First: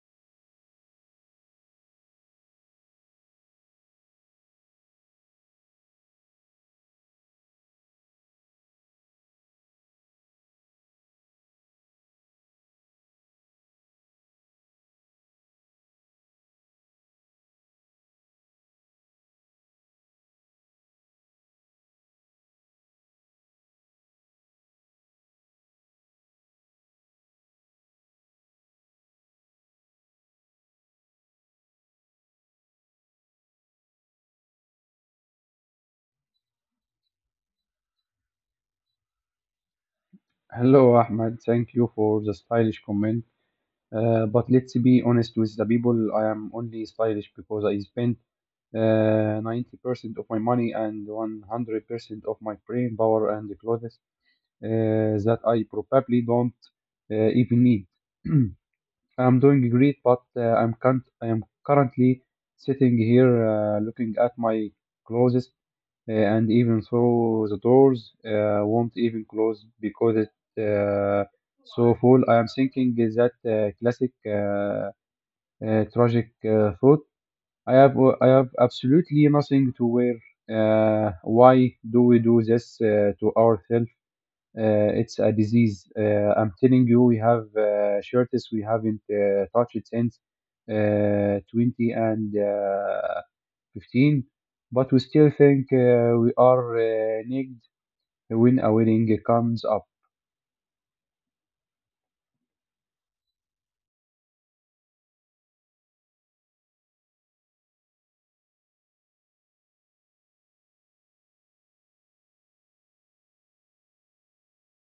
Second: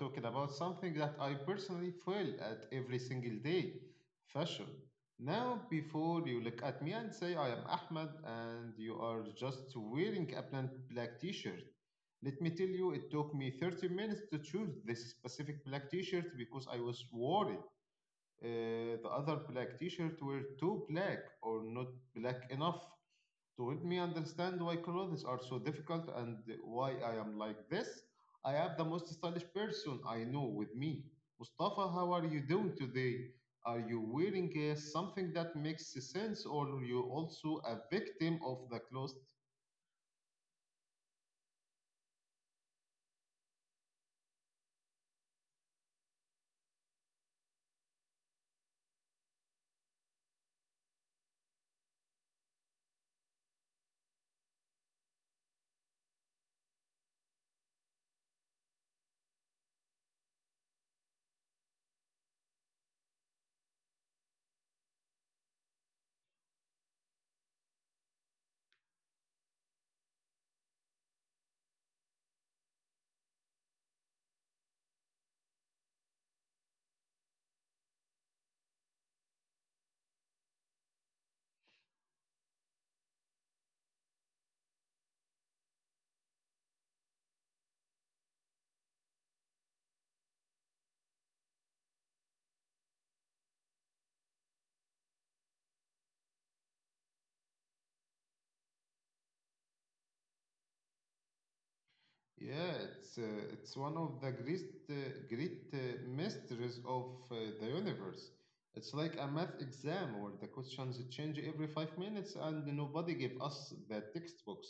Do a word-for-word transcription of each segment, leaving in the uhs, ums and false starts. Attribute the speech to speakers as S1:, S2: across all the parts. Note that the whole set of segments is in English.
S1: talking about something that I personally fail at every single day, fashion. Now, before you look at me and say I am Ahmed and you are just wearing a plain black t-shirt, let me tell you it took me thirty minutes to choose this specific black t-shirt because I was worried uh, the other black t-shirt were too black or not black enough to help me understand why clothes are so difficult and why I am like this. I have the most stylish person I know with me. Mustafa, how are you doing today? Are you wearing uh, something that makes sense or are you also a victim of the clothes.
S2: Hello, Ahmed. Thank you for the stylish comment. Uh, but let's be honest with the people. I am only stylish because I spend uh, ninety percent of my money and one hundred percent of my brain power and the clothes uh, that I probably don't uh, even need. I'm doing great, but uh, I'm can't, I am currently sitting here uh, looking at my clothes uh, and even though the doors uh, won't even close because it's uh, so full. I am thinking, is that uh, classic uh, uh, tragic uh, thought. I have uh, I have absolutely nothing to wear. Uh, why do we do this uh, to ourselves? Uh, it's a disease. Uh, I'm telling you, we have uh, shirts we haven't uh, touched since uh, 20 and uh, 15, but we still think uh, we are uh, naked when a wedding comes up.
S1: Yeah, it's uh, it's one of the great uh, great uh, mysteries of uh, the universe. It's like a math exam where the questions change every five minutes, and nobody gave us the textbooks.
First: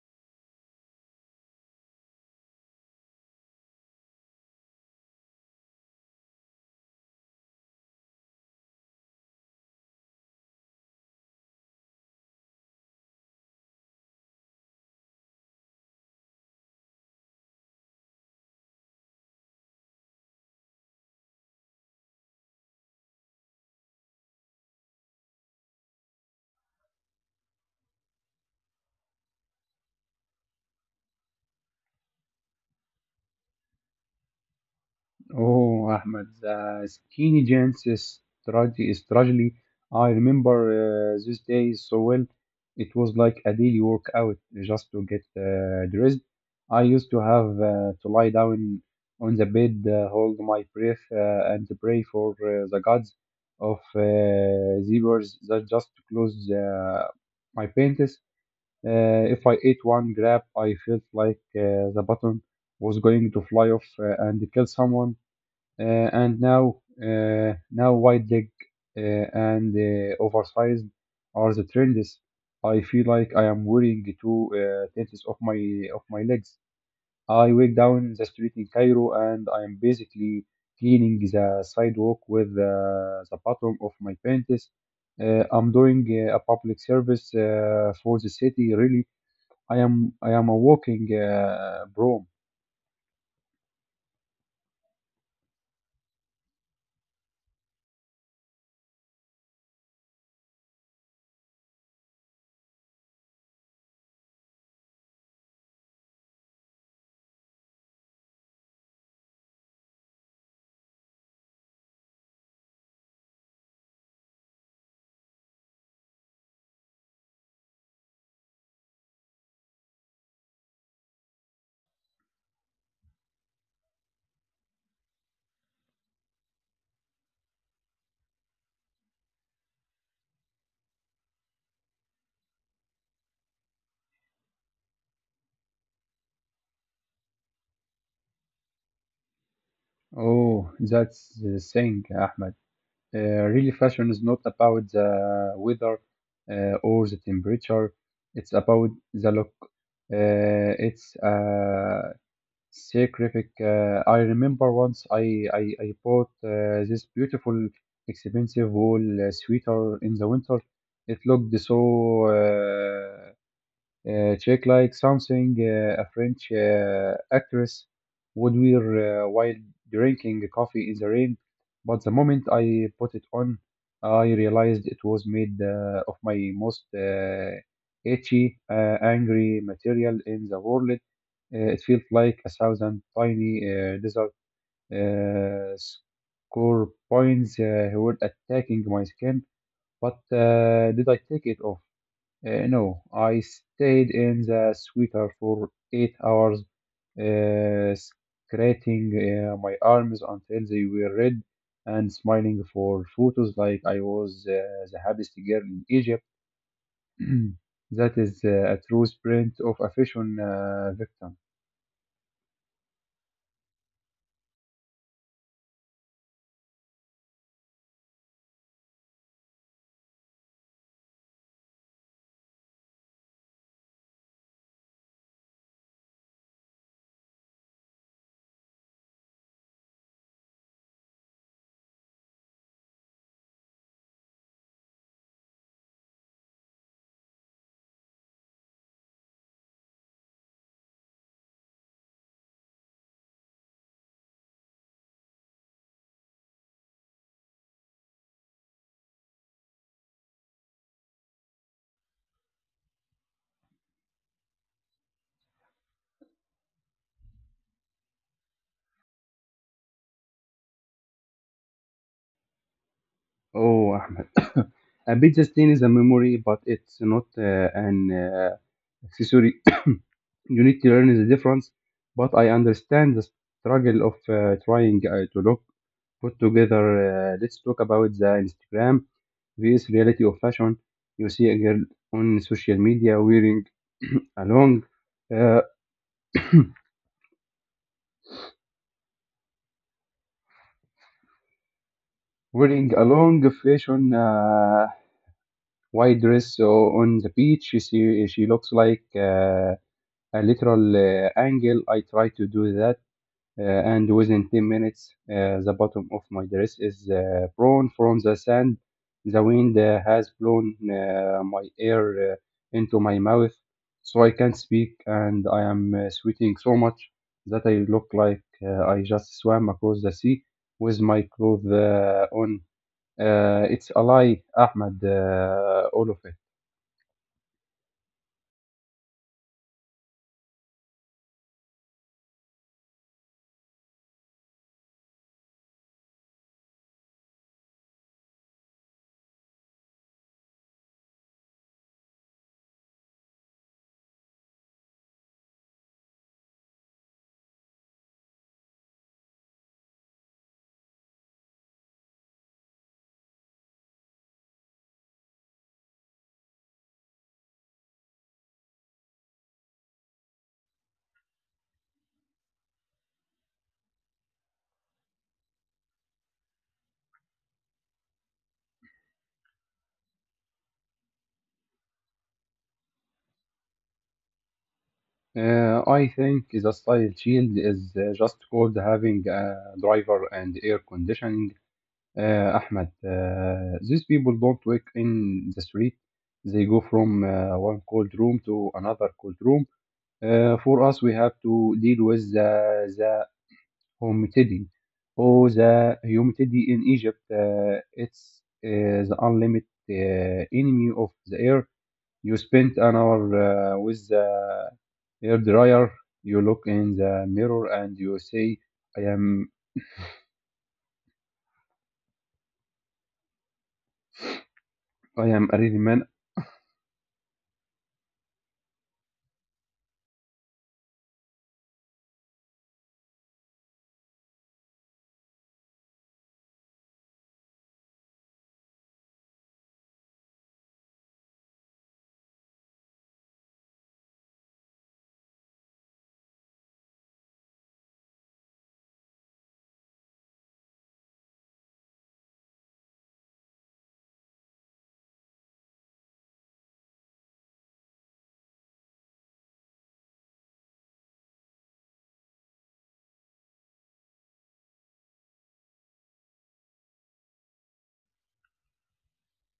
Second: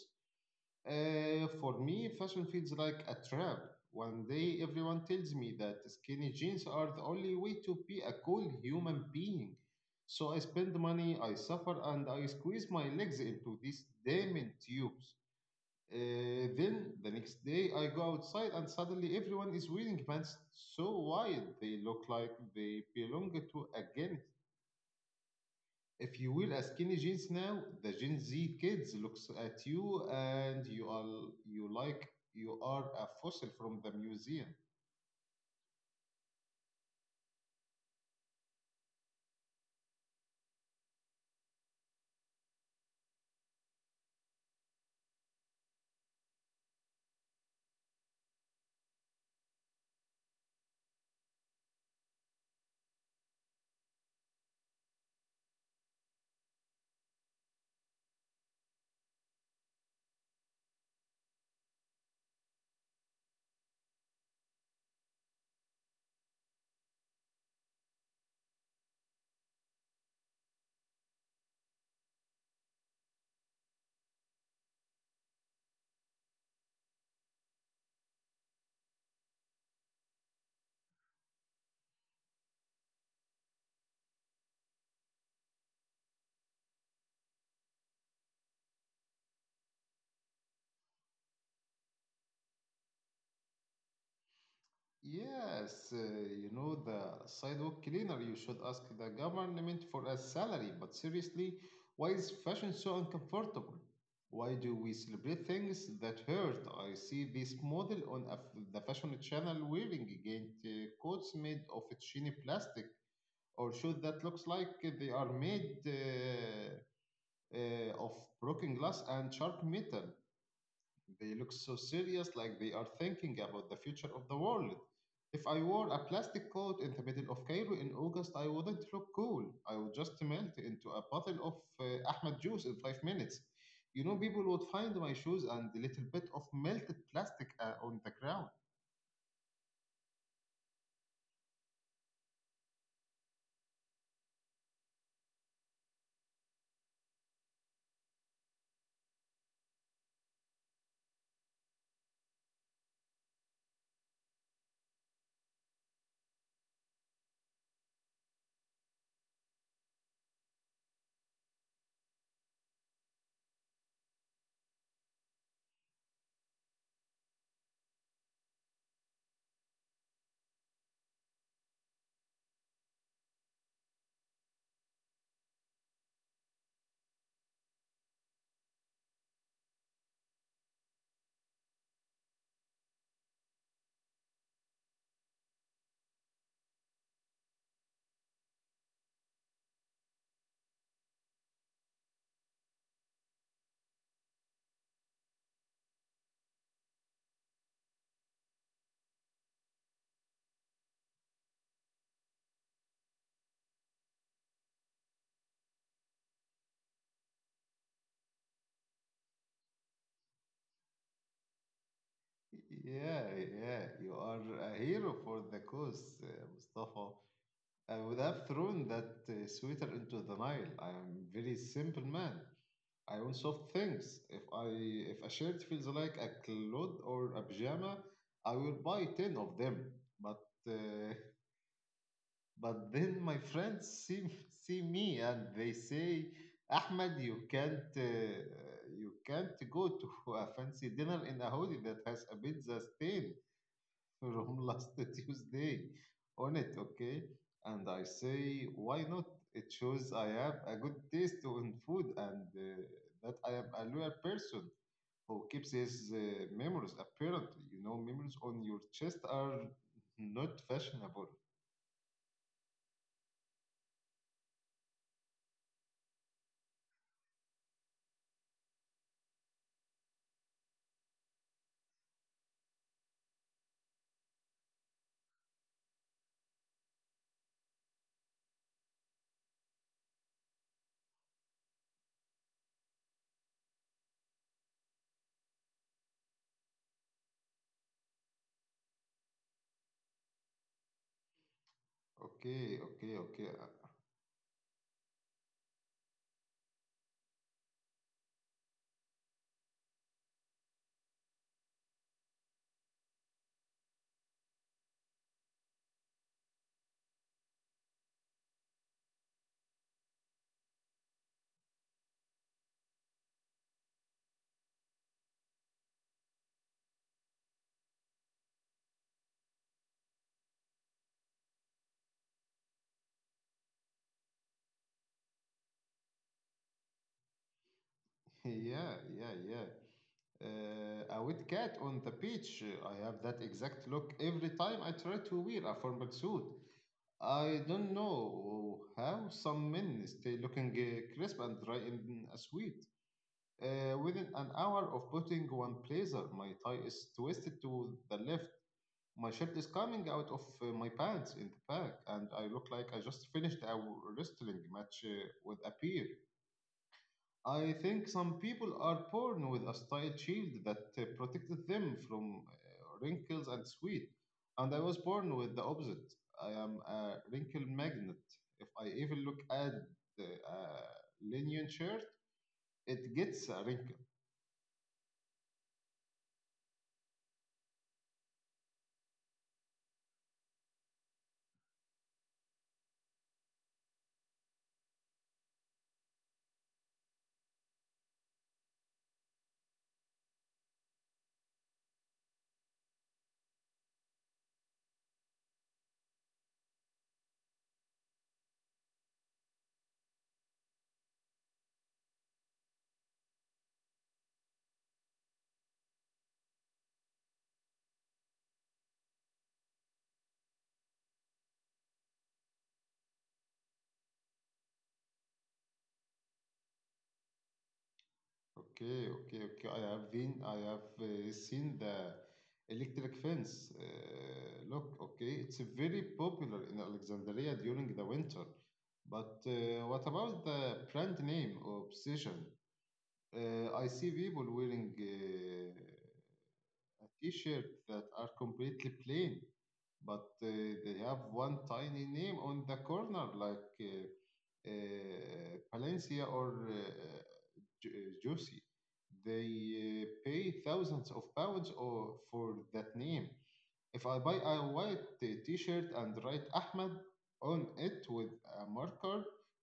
S1: Uh, for me, fashion feels like a trap. One day, everyone tells me that skinny jeans are the only way to be a cool human being. So I spend money, I suffer, and I squeeze my legs into these diamond tubes. Uh, then the next day I go outside and suddenly everyone is wearing pants so wide they look like they belong to a gang. If you wear a skinny jeans now, the Gen Z kids looks at you and you are you like you are a fossil from the museum.
S2: Oh, Ahmed, the skinny jeans is, trage- is tragedy. I remember uh, these days so well. It was like a daily workout just to get uh, dressed. I used to have uh, to lie down on the bed, uh, hold my breath, uh, and pray for uh, the gods of uh, zebras that just close uh, my pants. Uh, if I ate one grab, I felt like uh, the button was going to fly off uh, and kill someone. Uh, and now, uh, now wide leg uh, and uh, oversized are the trends. I feel like I am wearing two uh, tenths of my of my legs. I walk down the street in Cairo and I am basically cleaning the sidewalk with uh, the bottom of my panties. Uh, I'm doing uh, a public service uh, for the city, really. I am I am a walking uh, broom.
S1: Yes, uh, you know, the sidewalk cleaner, you should ask the government for a salary. But seriously, why is fashion so uncomfortable? Why do we celebrate things that hurt? I see this model on a f the fashion channel wearing giant uh, coats made of shiny plastic or shoes that looks like they are made uh, uh, of broken glass and sharp metal. They look so serious, like they are thinking about the future of the world. If I wore a plastic coat in the middle of Cairo in August, I wouldn't look cool. I would just melt into a bottle of uh, Ahmed juice in five minutes. You know, people would find my shoes and a little bit of melted plastic uh, on the ground.
S2: Oh, that's the thing, Ahmed. Uh, really, fashion is not about the weather uh, or the temperature. It's about the look. Uh, it's uh, scientific. Uh, I remember once I I, I bought uh, this beautiful, expensive wool uh, sweater in the winter. It looked so uh, uh, check, like something uh, a French uh, actress would wear uh, while drinking coffee in the rain. But the moment I put it on, I realized it was made uh, of my most uh, itchy, uh, angry material in the world. Uh, it felt like a thousand tiny uh, desert uh, scorpions uh, who were attacking my skin. But uh, did I take it off? Uh, no, I stayed in the sweater for eight hours, uh, scratching uh, my arms until they were red and smiling for photos like I was uh, the happiest girl in Egypt. That is uh, a true sprint of a fashion uh, victim.
S1: Yeah, yeah, you are a hero for the cause, uh, Mustafa. I would have thrown that uh, sweater into the Nile. I am a very simple man. I also thinks if I if a shirt feels like a cloth or a pajama, I will buy ten of them. But uh, but then my friends see see me and they say, Ahmed, you can't uh, you can't go to a fancy dinner in a hoodie that has a pizza stain from last Tuesday on it, okay? And I say, why not? It shows I have a good taste in food and. Uh, that I am a loyal person who keeps his uh, memories, apparently. You know, memories on your chest are not fashionable.
S2: Oh, Ahmed. A bit sustain is a memory, but it's not uh, an uh, accessory. You need to learn the difference, but I understand the struggle of uh, trying uh, to look put together. Uh, let's talk about the Instagram vs reality of fashion. You see a girl on social media wearing a long, uh,
S1: Okay,
S2: wearing a
S1: okay,
S2: long
S1: okay. Uh,
S2: fashion uh, white dress so on the beach. She she looks like. Uh, a lateral uh, angle. I try to do that, uh, and within ten minutes, uh, the bottom of my dress is uh, brown from the sand. The wind uh, has blown uh, my air uh, into my mouth, so I can't speak, and I am uh, sweating so much that I look like uh, I just swam across the sea with my clothes uh, on. Uh, it's a lie, Ahmed, uh, all of it.
S1: yeah yeah yeah uh, a wet cat on the beach, uh, I have that exact look every time I try to wear a formal suit. I don't know how some men stay looking uh, crisp and dry in a suit. Uh, within an hour of putting one blazer, my tie is twisted to the left. My shirt is coming out of uh, my pants in the back, and I look like I just finished a wrestling match uh, with a peer. I think some people are born with a style shield that uh, protected them from uh, wrinkles and sweat, and I was born with the opposite. I am a wrinkle magnet. If I even look at the uh, linen shirt, it gets a wrinkle.
S2: Uh, I think the style shield is uh, just called having a driver and air conditioning. Uh, Ahmed, uh, these people don't work in the street. They go from uh, one cold room to another cold room. Uh, for us, we have to deal with the, the humidity. Oh, the humidity in Egypt, uh, it's uh, the unlimited uh, enemy of the air. You spend an hour uh, with the hair dryer. You look in the mirror and you say, I am I am a real man.
S1: Okay, okay, okay. I have been, I have uh, seen the electric fence. Uh, look, okay, it's very popular in Alexandria during the winter. But uh, what about the brand name Obsession? Uh, I see people wearing uh, a t-shirt that are completely plain, but uh, they have one tiny name on the corner, like uh, uh, Palencia or eh, ju- uh, juicy. They uh, pay thousands of pounds or for that name. If I buy a white t- T-shirt and write Ahmed on it with a marker,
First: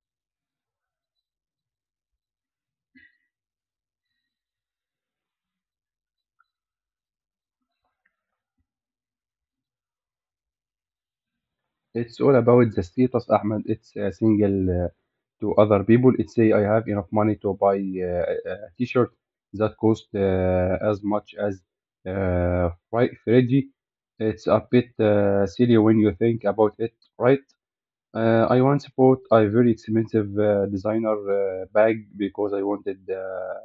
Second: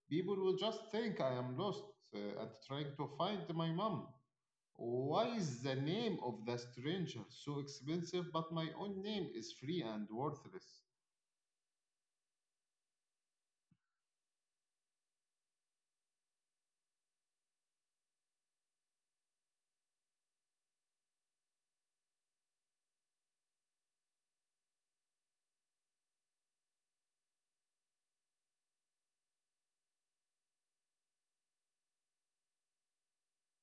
S1: people will just think I am lost uh, and trying to find my mom. Why is the name of the stranger so expensive, but my own name is free and worthless?
S2: It's all about the status, Ahmed. It's uh, single uh, to other people. It's say I have enough money to buy uh, a a t-shirt that cost uh, as much as uh, right Freddy. It's a bit uh, silly when you think about it, right? Uh, I once bought a very expensive uh, designer uh, bag because I wanted uh,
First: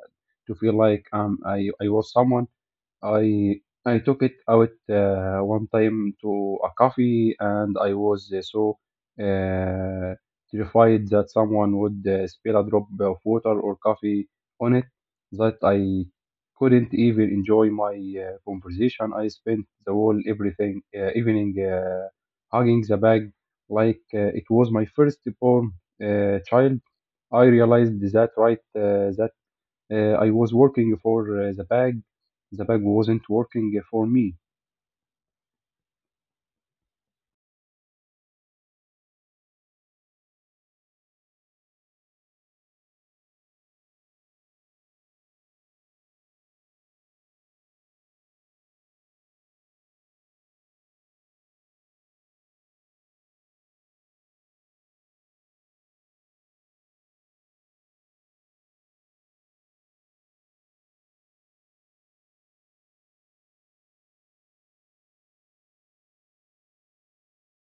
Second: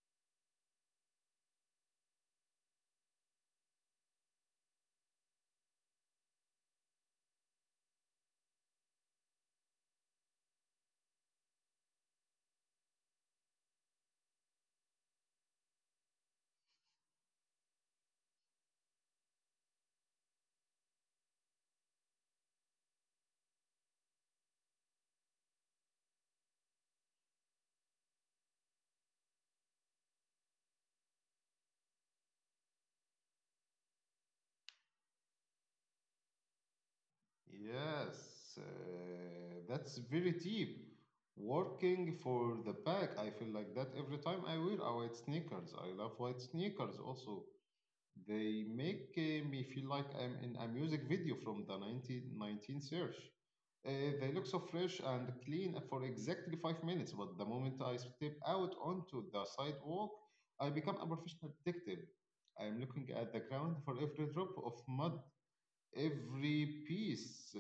S2: to feel like um I, I was someone. I I took it out uh, one time to a coffee, and I was uh, so uh, terrified that someone would uh, spill a drop of water or coffee on it that I couldn't even enjoy my uh, conversation. I spent the whole everything uh, evening uh, hugging the bag like uh, it was my firstborn uh, child. I realized that right uh, that uh, I was working for uh, the bag. The bag wasn't working for me.
S1: Yes, uh, that's very deep. Working for the pack, I feel like that every time I wear a white sneakers. I love white sneakers also. They make uh, me feel like I'm in a music video from the nineteen nineteen search. Uh, they look so fresh and clean for exactly five minutes, but the moment I step out onto the sidewalk, I become a professional detective. I'm looking at the ground for every drop of mud, every piece. Uh,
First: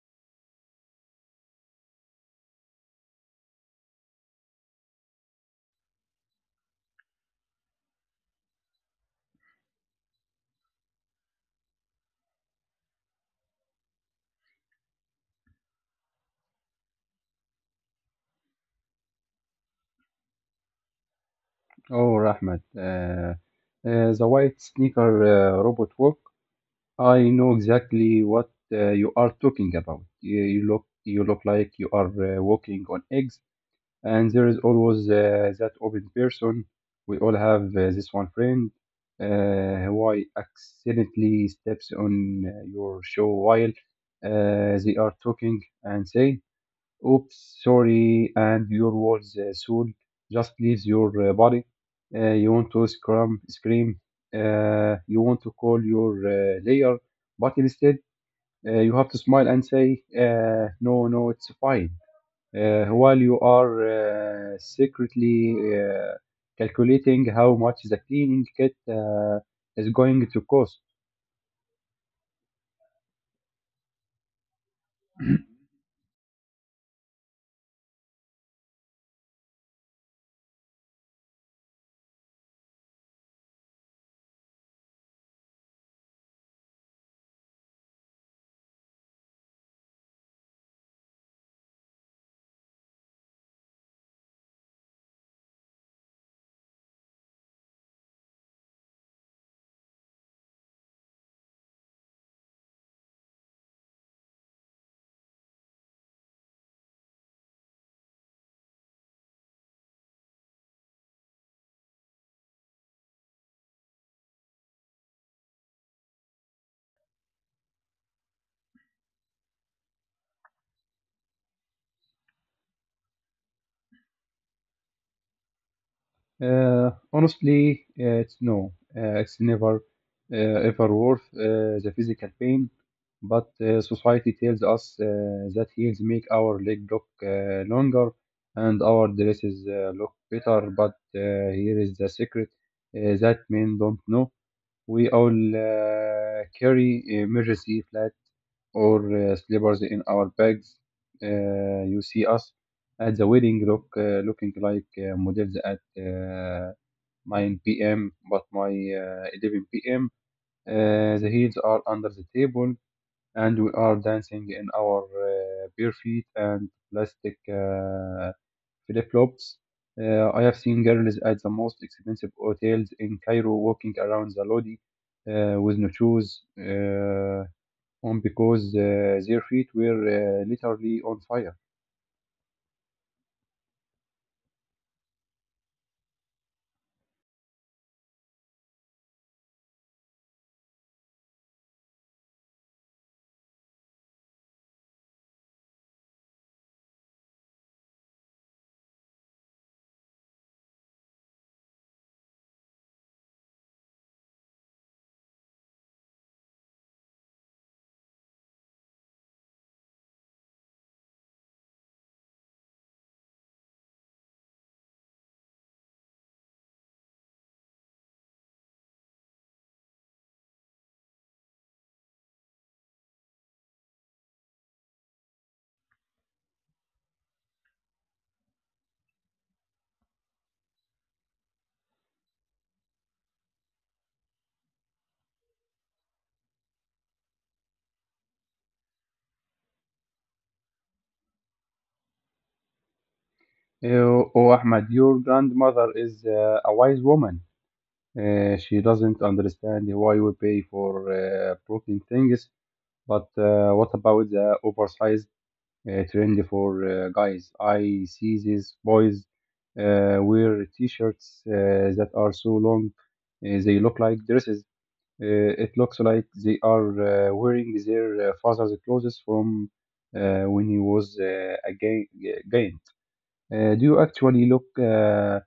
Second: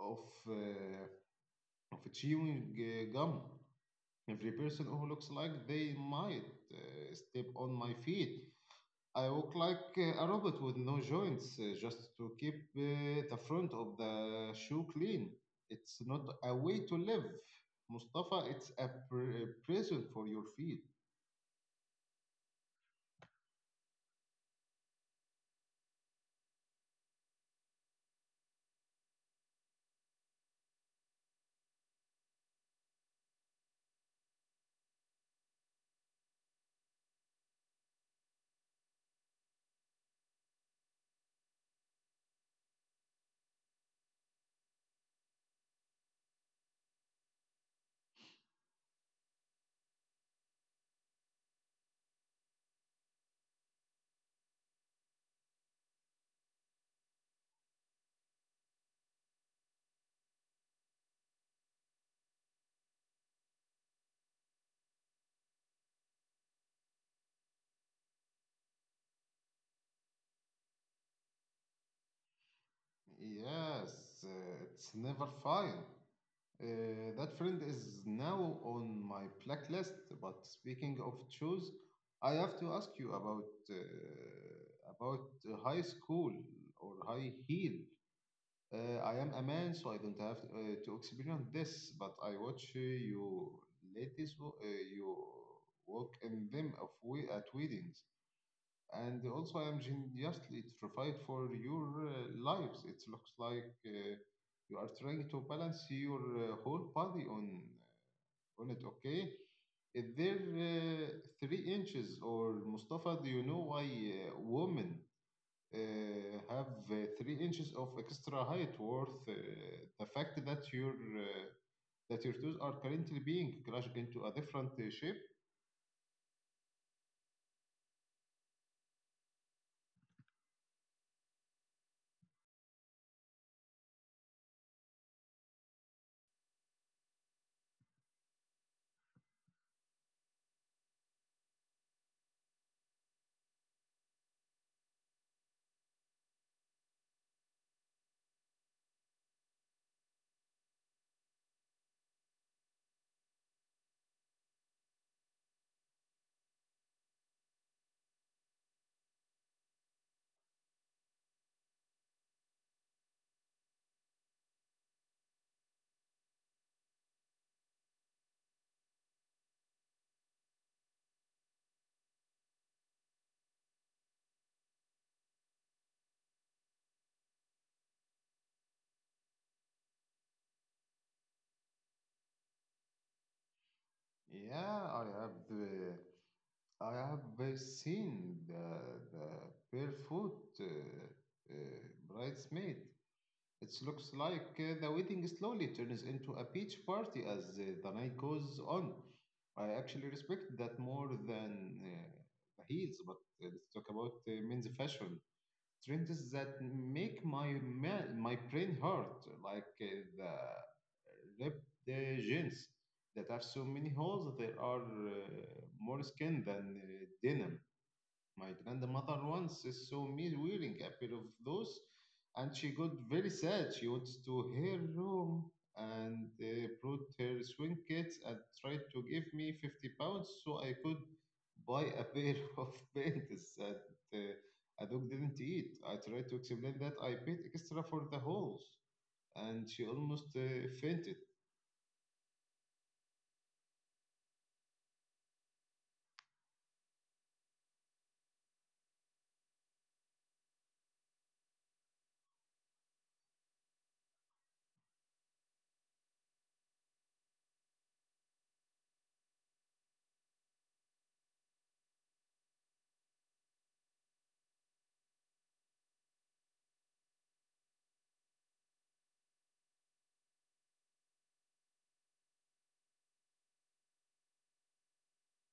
S1: of uh, of chewing uh, gum. Every person who looks like they might uh, step on my feet. I walk like uh, a robot with no joints, uh, just to keep uh, the front of the shoe clean. It's not a way to live, Mustafa. It's a pr- prison for your feet.
S2: Oh, Rahmat, uh, uh, the white sneaker uh, robot walk. I know exactly what uh, you are talking about. You, you look, you look like you are uh, walking on eggs, and there is always uh, that open person. We all have uh, this one friend uh, who I accidentally steps on uh, your show while uh, they are talking and say, "Oops, sorry," and your words uh, soon just leaves your uh, body. Uh, you want to scrum, scream. Uh, you want to call your uh, layer, but instead uh, you have to smile and say, uh, "No, no, it's fine," uh, while you are uh, secretly uh, calculating how much the cleaning kit uh, is going to cost.
S1: Yes, uh, it's never fine. Uh, that friend is now on my blacklist. But speaking of shoes, I have to ask you about uh, about high school or high heel. Uh, I am a man, so I don't have uh, to experience this. But I watch uh, you ladies, wo- uh, you walk in them of we- at weddings and also I'm genuinely terrified for your uh, lives. It looks like uh, you are trying to balance your uh, whole body on uh, on it. Okay, is there uh, three inches or Mustafa? Do you know why uh, women uh, have uh, three inches of extra height worth uh, the fact that your uh, that your toes are currently being crushed into a different uh, shape?
S2: Uh, honestly, uh, it's no, uh, it's never uh, ever worth uh, the physical pain. But uh, society tells us uh, that heels make our leg look uh, longer and our dresses uh, look better. But uh, here is the secret uh, that men don't know. We all uh, carry emergency flat or uh, slippers in our bags. Uh, you see us at the wedding look uh, looking like uh, models at uh, nine p m but my uh, eleven p m. Uh, the heels are under the table and we are dancing in our uh, bare feet and plastic uh, flip-flops. Uh, I have seen girls at the most expensive hotels in Cairo walking around the Lodi uh, with no shoes uh, on because uh, their feet were uh, literally on fire.
S1: Yeah, I have. Uh, I have uh, seen the, the barefoot uh, uh, bridesmaid. It looks like uh, the wedding slowly turns into a beach party as uh, the night goes on. I actually respect that more than uh, the heels, but uh, let's talk about uh, men's fashion trends that make my ma- my brain hurt, like uh, the ripped uh, jeans that have so many holes. There are uh, more skin than uh, denim. My grandmother once saw me wearing a pair of those, and she got very sad. She went to her room and uh, brought her swing kits and tried to give me fifty pounds so I could buy a pair of pants that uh, a dog didn't eat. I tried to explain that I paid extra for the holes, and she almost uh, fainted.
S2: Uh, oh, Ahmed, your grandmother is uh, a wise woman. Uh, she doesn't understand why we pay for uh, broken things, but uh, what about the oversized uh, trend for uh, guys. I see these boys uh, wear t-shirts uh, that are so long, uh, they look like dresses. Uh, it looks like they are uh, wearing their uh, father's clothes from uh, when he was uh, a ga- ga- giant. Uh, do you actually look, uh,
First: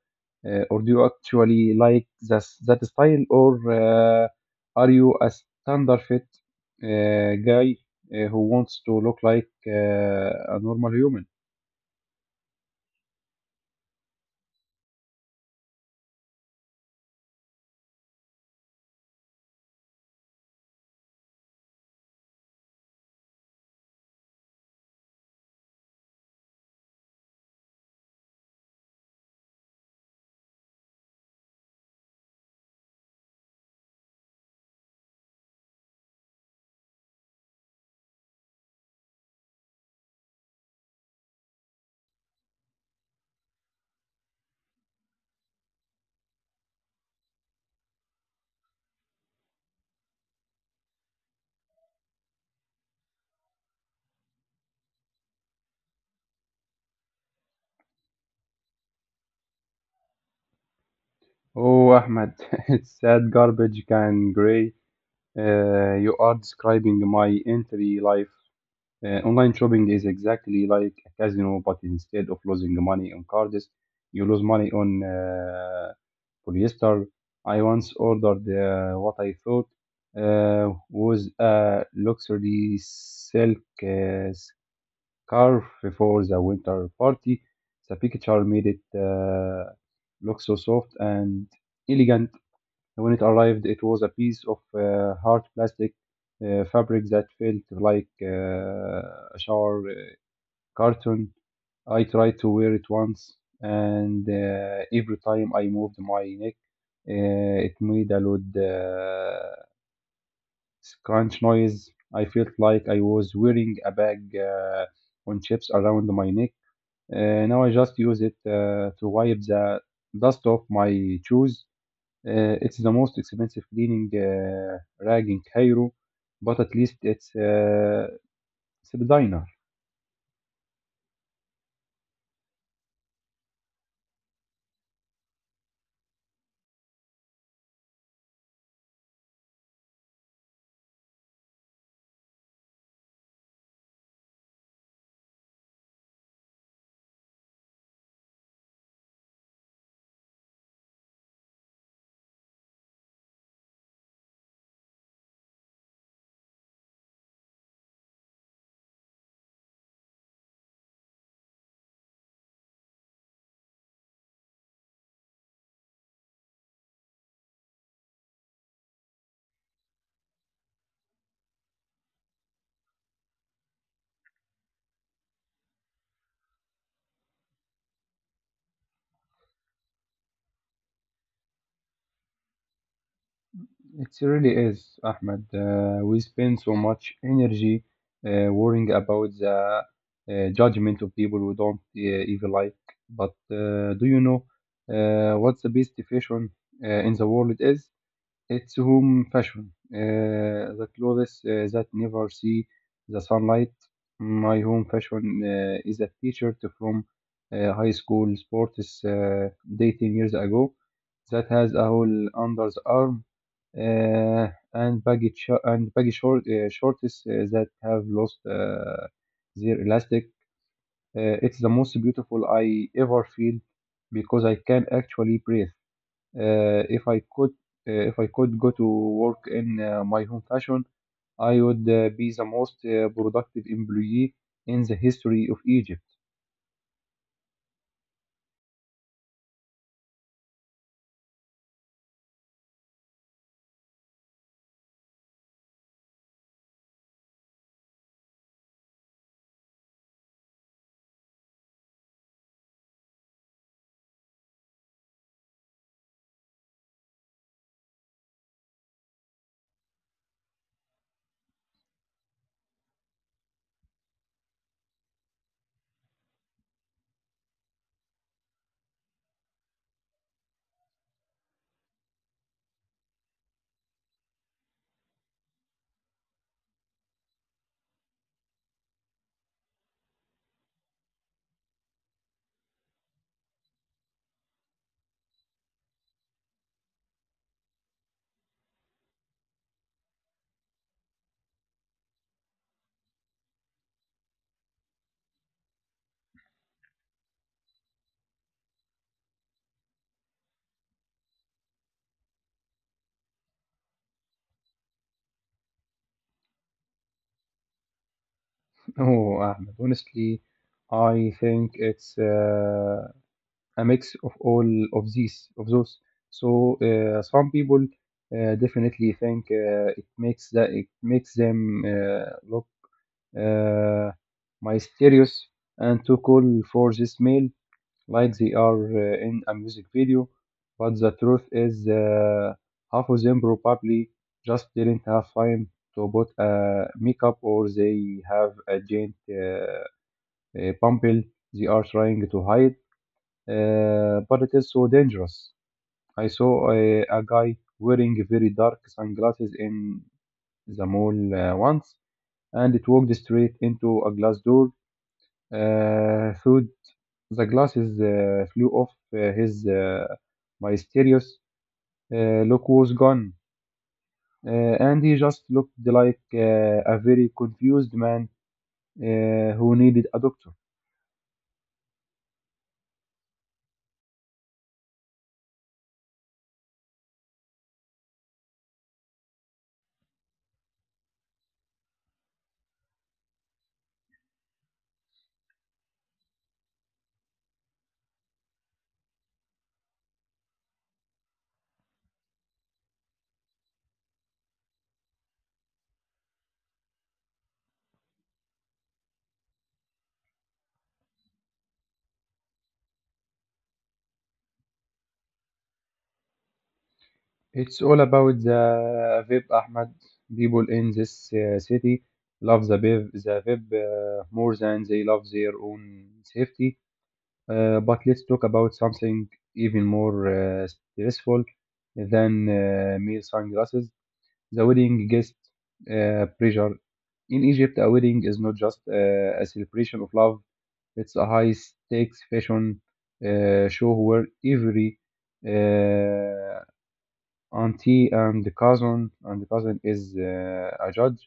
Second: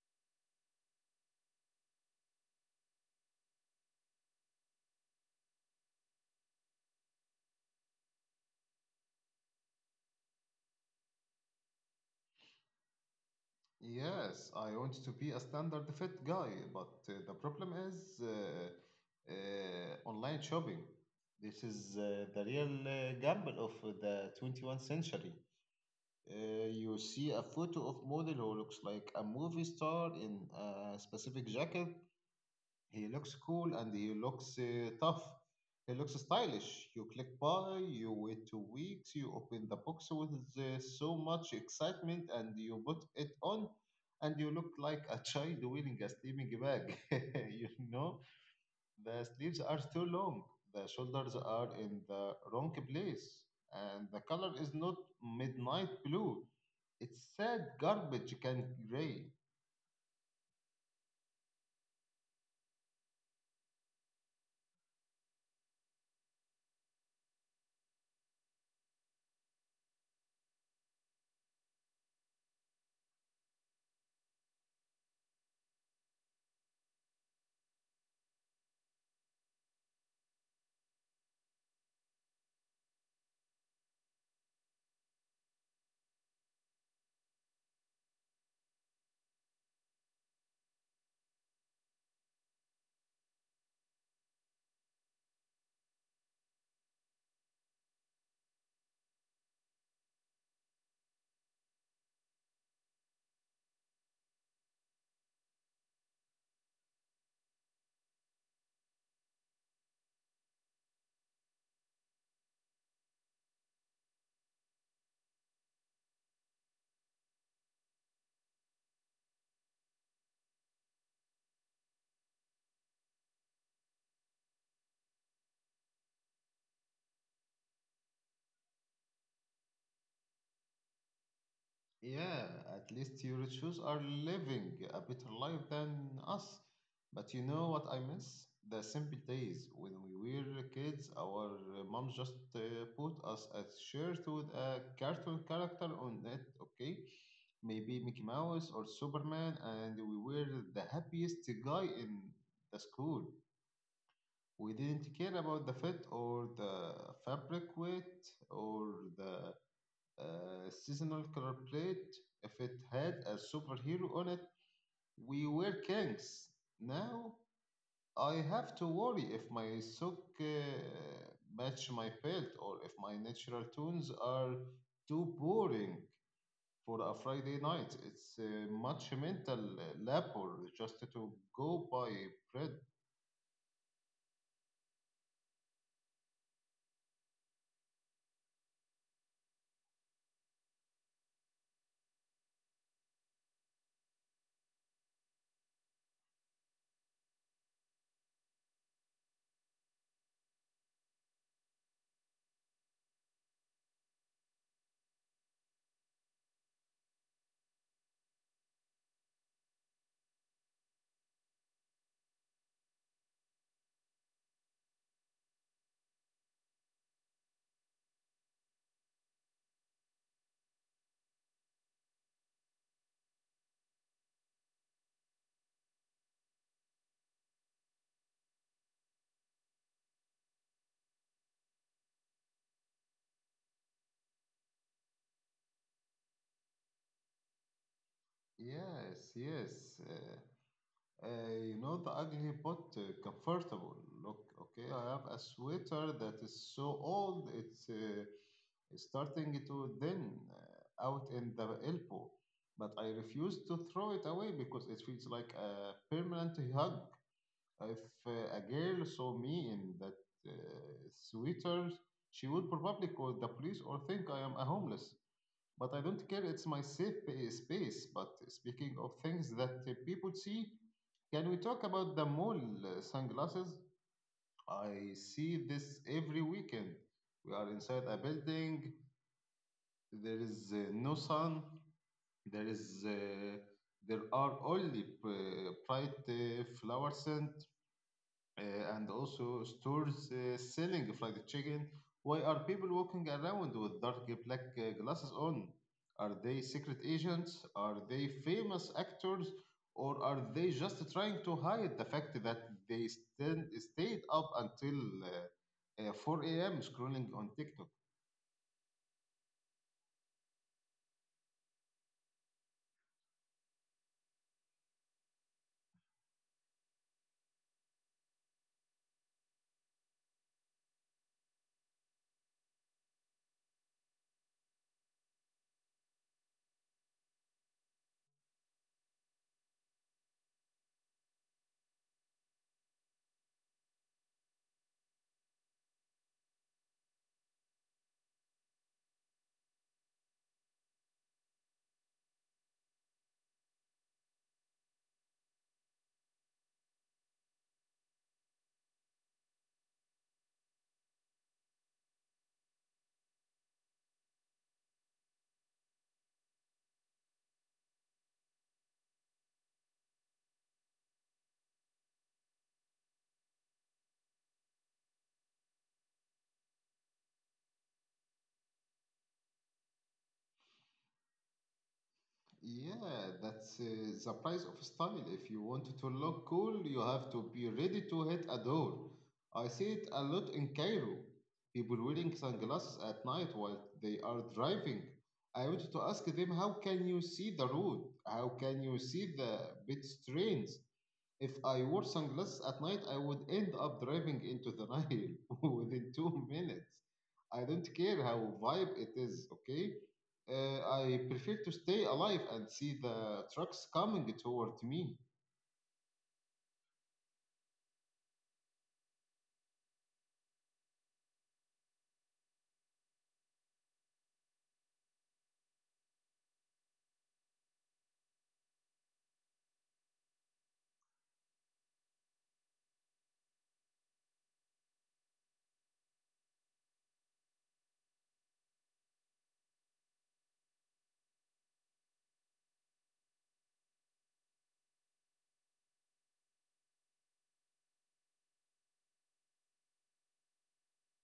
S2: uh, or do you actually like that that style, or uh, are you a standard fit uh, guy uh, who wants to look like uh, a normal human?
S1: Yes, I want to be a standard fit guy, but uh, the problem is uh, uh, online shopping. This is uh, the real uh, gamble of the twenty-first century. Uh, you see a photo of model who looks like a movie star in a specific jacket, he looks cool and he looks uh, tough. He looks stylish. You click buy, you wait two weeks, you open the box with uh, so much excitement and you put it on, and you look like a child wearing a sleeping bag. You know, the sleeves are too long, the shoulders are in the wrong place, and the color is not midnight blue. It's sad garbage can gray.
S2: Oh, Ahmed, it's that garbage can gray. Uh, you are describing my entry life. Uh, online shopping is exactly like a casino, but instead of losing money on cards, you lose money on uh, polyester. I once ordered uh, what I thought uh, was a luxury silk uh, scarf for the winter party. The picture made it uh, look so soft and elegant. When it arrived, it was a piece of uh, hard plastic uh, fabric that felt like uh, a shower uh, curtain. I tried to wear it once, and uh, every time I moved my neck, uh, it made a loud uh, crunch noise. I felt like I was wearing a bag uh, on chips around my neck. Uh, now I just use it uh, to wipe the dust off my shoes. Uh, it's the most expensive cleaning uh, rag in Cairo, but at least it's uh, it's a designer.
S1: Yeah, at least your shoes are living a better life than us. But you know what I miss? The simple days when we were kids, our mom just uh, put us a shirt with a cartoon character on it, okay? Maybe Mickey Mouse or Superman, and we were the happiest guy in the school. We didn't care about the fit or the fabric weight or the uh, seasonal color plate. If it had a superhero on it, we were kings. Now I have to worry if my sock uh, match my belt or if my natural tones are too boring for a Friday night. It's uh, much mental labor just to go buy bread.
S2: It really is, Ahmed. Uh, we spend so much energy uh, worrying about the uh, judgment of people we don't uh, even like. But uh, do you know uh, what the best fashion uh, in the world is? It's home fashion, uh, the clothes uh, that never see the sunlight. My home fashion uh, is a t-shirt from uh, high school sports uh, dating years ago that has a hole under the arm uh, and baggy sh- and baggy short uh, shorts uh, that have lost uh, their elastic. Uh, it's the most beautiful I ever feel because I can actually breathe. Uh, if I could, uh, if I could go to work in uh, my home fashion, I would uh, be the most uh, productive employee in the history of Egypt.
S1: Yes, yes. Uh, Uh, you know, the ugly but uh, comfortable look. Okay, I have a sweater that is so old, it's uh, starting to thin uh, out in the elbow, but I refuse to throw it away because it feels like a permanent hug. If uh, a girl saw me in that uh, sweater, she would probably call the police or think I am a homeless. But I don't care, it's my safe pa- space. But speaking of things that uh, people see, can we talk about the mall uh, sunglasses? I see this every weekend. We are inside a building. There is uh, no sun. There is uh, there are only p- bright uh, flower scent uh, and also stores uh, selling fried chicken. Why are people walking around with dark black uh, glasses on? Are they secret agents? Are they famous actors? Or are they just trying to hide the fact that they stand, stayed up until uh, uh, four a m scrolling on TikTok?
S2: Oh, Ahmed, honestly, I think it's uh, a mix of all of these, of those. So uh, some people uh, definitely think uh, it makes that it makes them uh, look uh, mysterious and too cool for this mail. Like they are uh, in a music video, but the truth is uh, half of them probably just didn't have time to put uh, makeup, or they have a giant uh, uh, pimple they are trying to hide. Uh, but it is so dangerous. I saw a, a guy wearing very dark sunglasses in the mall uh, once, and it walked straight into a glass door. Uh, thud, the glasses uh, flew off uh, his uh, mysterious uh, look was gone, uh, and he just looked like uh, a very confused man uh, who needed a doctor.
S1: Yeah, that's uh, the price of style. If you want to look cool, you have to be ready to hit a door. I see it a lot in Cairo. People wearing sunglasses at night while they are driving. I wanted to ask them, how can you see the road? How can you see the pedestrians? If I wore sunglasses at night, I would end up driving into the Nile within two minutes. I don't care how vibe it is, okay? Uh, I prefer to stay alive and see the trucks coming toward me.
S2: It's all about the Vib, Ahmed. People in this uh, city love the Vib, the Vib uh, more than they love their own safety. Uh, but let's talk about something even more uh, stressful than uh, mere sunglasses. The wedding guest uh, pressure. In Egypt, a wedding is not just uh, a celebration of love, it's a high stakes fashion uh, show where every uh, auntie and cousin and cousin is uh, a judge.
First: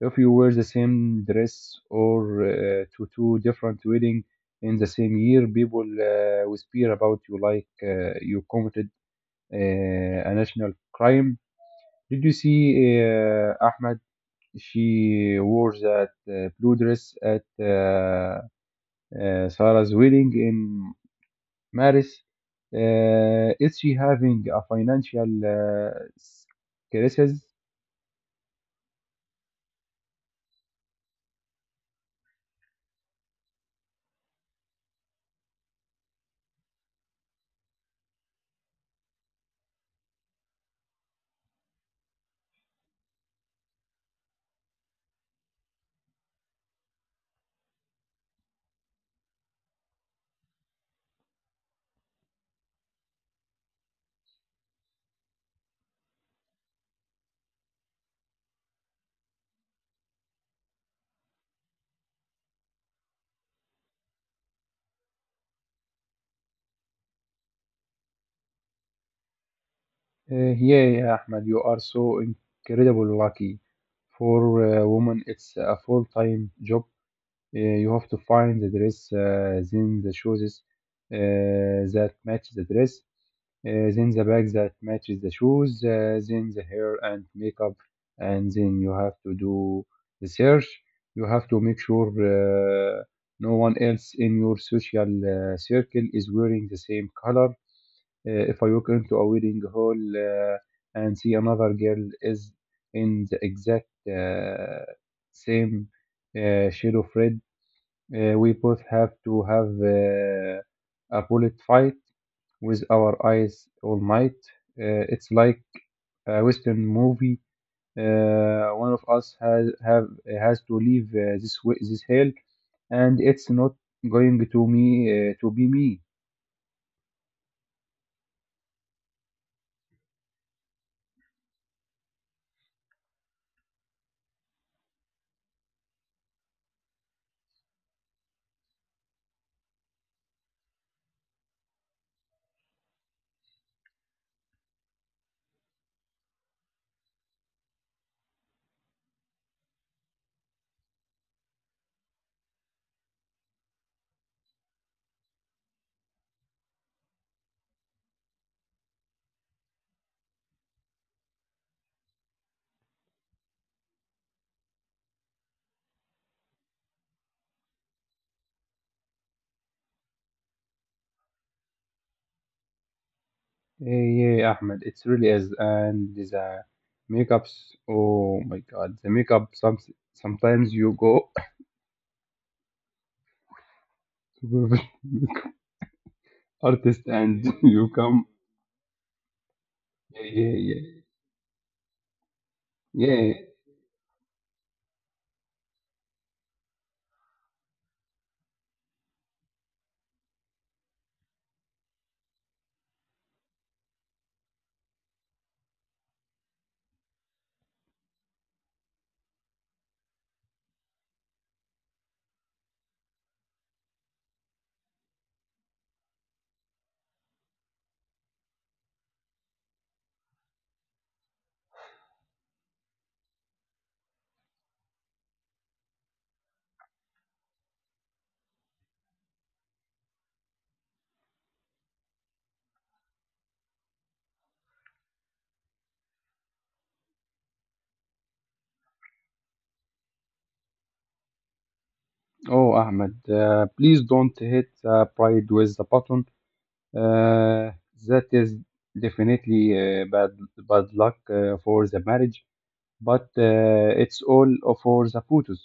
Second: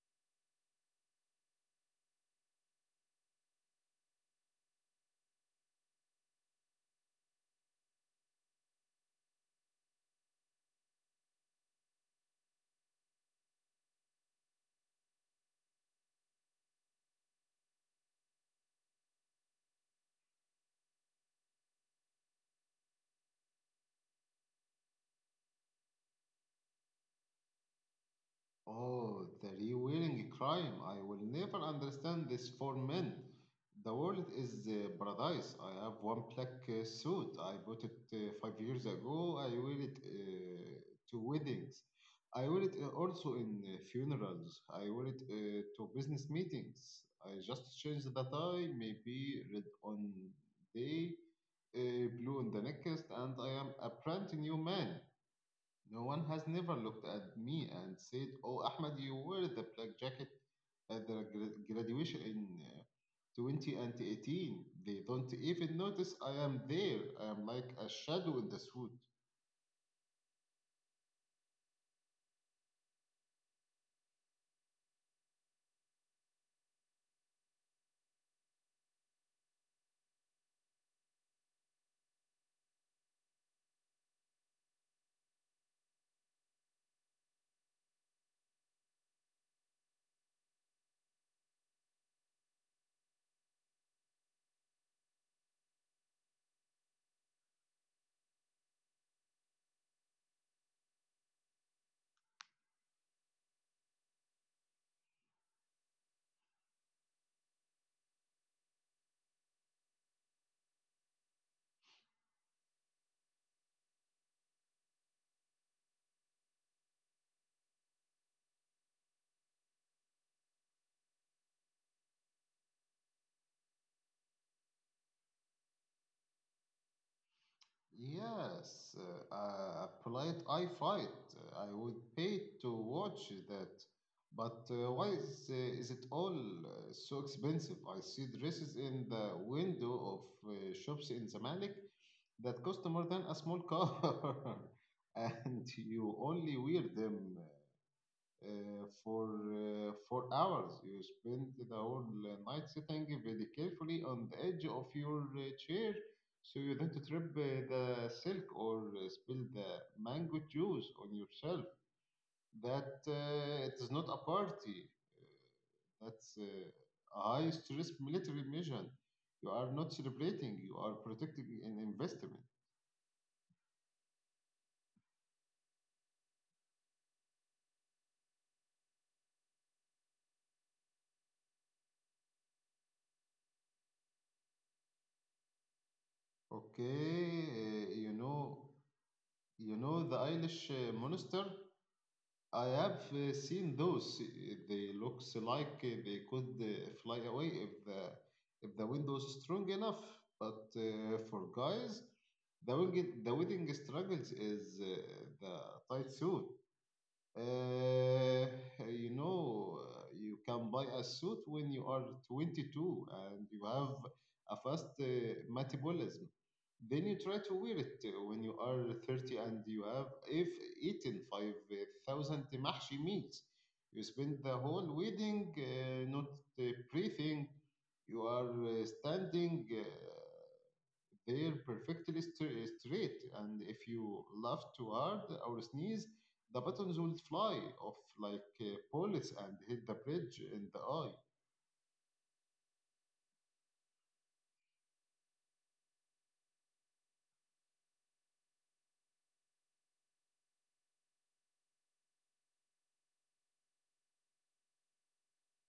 S2: If you wear the same dress or uh, to two different weddings in the same year, people uh, whisper about you like uh, you committed uh, a national crime. Did you see uh, Ahmed? She wore that uh, blue dress at uh, uh, Sarah's wedding in Paris. Uh, is she having a financial uh, crisis?
S1: Oh, the reweiling crime. I will never understand this for men. The world is uh, paradise. I have one black uh, suit. I bought it uh, five years ago. I wear it uh, to weddings. I wear it uh, also in uh, funerals. I wear it uh, to business meetings. I just change the tie, maybe red on day, uh, blue on the next, and I am a brand new man. No one has never looked at me and said, "Oh, Ahmed, you were the black jacket at the gra- graduation in uh, twenty eighteen." They don't even notice I am there. I am like a shadow in the suit.
S2: Uh, yeah, yeah, Ahmed, you are so incredible lucky. For a woman, it's a full-time job. Uh, you have to find the dress, uh, then the shoes uh, that match the dress, uh, then the bag that matches the shoes, uh, then the hair and makeup, and then you have to do the search. You have to make sure uh, no one else in your social uh, circle is wearing the same color. Uh, if I walk into a wedding hall uh, and see another girl is in the exact uh, same uh, shade of red, uh, we both have to have uh, a bullet fight with our eyes all night. Uh, it's like a Western movie. Uh, one of us has have has to leave uh, this wa- this hell, and it's not going to me uh, to be me.
S1: Yes, uh, a polite eye fight. Uh, I would pay to watch that. But uh, why is, uh, is it all uh, so expensive? I see dresses in the window of uh, shops in Zamalek that cost more than a small car, and you only wear them uh, uh, for uh, four hours. You spend the whole uh, night sitting very carefully on the edge of your uh, chair so you don't trip uh, the silk or uh, spill the mango juice on yourself. That uh, It is not a party. That's uh, a high stress military mission. You are not celebrating. You are protecting an investment.
S2: Uh, yeah, Ahmed, it really is. And the makeups. Oh my God, the makeup. Some sometimes you go to artist and
S1: Okay,
S2: you
S1: uh, you
S2: come.
S1: know, you know the
S2: Yeah,
S1: Irish uh,
S2: yeah,
S1: monster. I have
S2: yeah.
S1: uh,
S2: Yeah,
S1: seen those. Uh, They looks like uh, they could uh, fly away if the if the wind was strong enough. But uh, for guys, the wing the winning struggles is uh, the tight suit. Uh, you know, uh, you can buy a suit when you are twenty-two and you have a fast uh, metabolism. Then you try to wear it uh, when you are thirty and you have, if eaten five thousand mahshi meals, you spend the whole wedding uh, not uh, breathing. You are uh, standing. Uh, they're perfectly stra- straight, and if you laugh too hard or sneeze, the buttons will fly off like uh, bullets and hit the bridge in the eye.
S2: Oh, Ahmed, uh, please don't hit uh, pride with the button. Uh, that is definitely uh, bad bad luck uh, for the marriage, but uh, it's all for the photos.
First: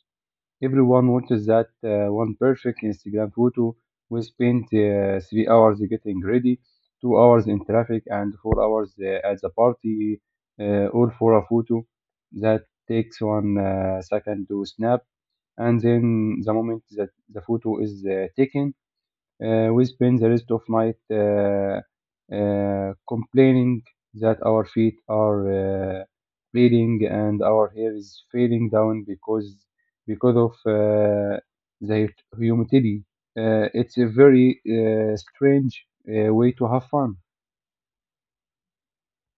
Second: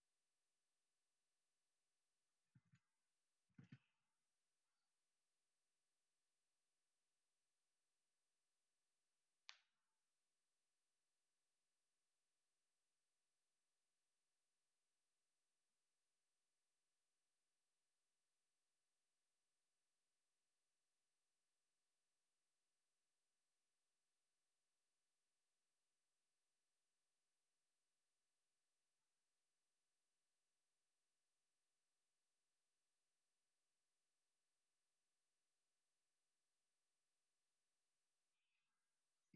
S2: Everyone watches that uh, one perfect Instagram photo we spent uh, three hours getting ready, two hours in traffic, and four hours uh, at the party, uh, all for a photo that takes one uh, second to snap. And then the moment that the photo is uh, taken, uh, we spend the rest of night uh, uh, complaining that our feet are uh, bleeding and our hair is falling down because because of uh, the humidity. Uh, it's a very uh, strange uh, way to have fun.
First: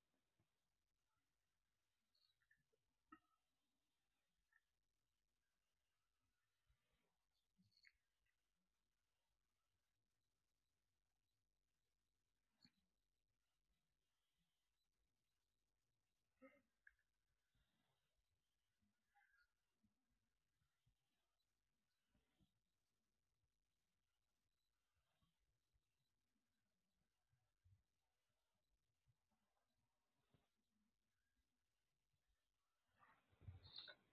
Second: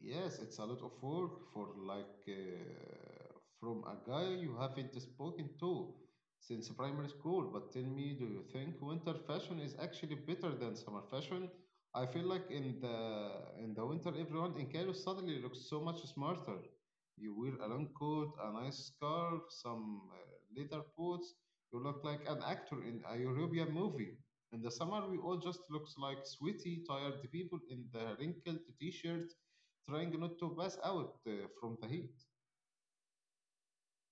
S1: Yes, it's a lot of work for like uh, from a guy you haven't spoken to since primary school. But tell me, do you think winter fashion is actually better than summer fashion? I feel like in the in the winter, everyone in Cairo suddenly looks so much smarter. You wear a long coat, a nice scarf, some uh, leather boots. You look like an actor in a European movie. In the summer, we all just looks like sweaty, tired people in the wrinkled t-shirt trying not to pass out uh, from the heat.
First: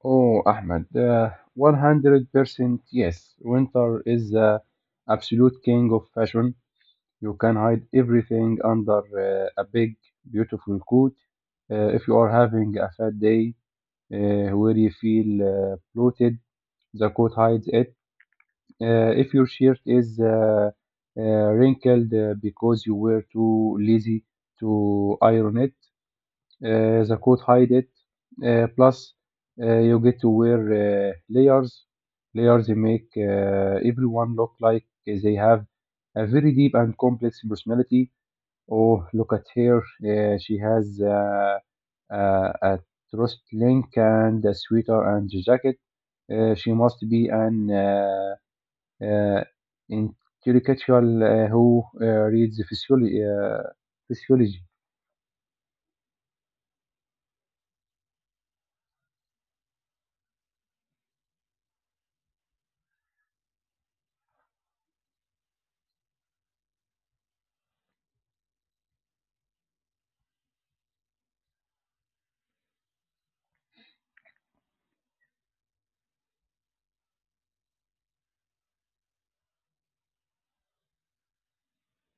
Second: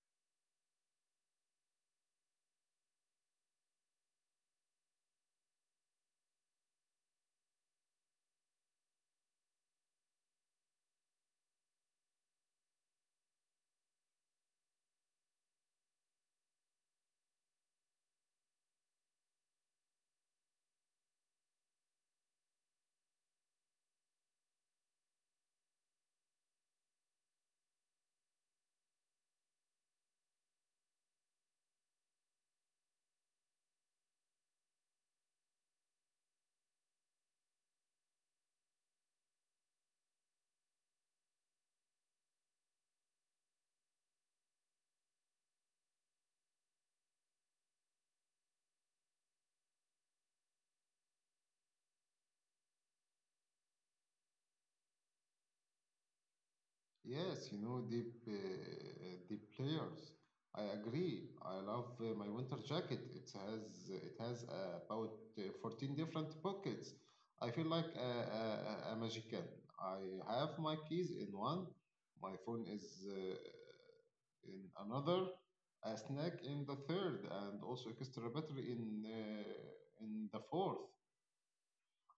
S2: Oh, Ahmed, uh, one hundred percent yes. Winter is the absolute king of fashion. You can hide everything under uh, a big, beautiful coat. Uh, if you are having a fat day uh, where you feel uh, bloated, the coat hides it. Uh, if your shirt is uh, uh, wrinkled uh, because you were too lazy to iron it, uh, the coat hides it. Uh, plus, uh, you get to wear uh, layers. Layers make uh, everyone look like they have a very deep and complex personality. Oh, look at her. Uh, she has uh, uh, a trust link and a sweater and jacket. Uh, she must be an uh, uh, intellectual uh, who uh, reads physiology. Uh, physiology.
S1: Yes, you know, the uh, deep layers. I agree. I love uh, my winter jacket. It has it has uh, about uh, fourteen different pockets. I feel like a, a, a a magician. I have my keys in one, my phone is uh, in another, a snack in the third, and also extra battery in uh, in the fourth.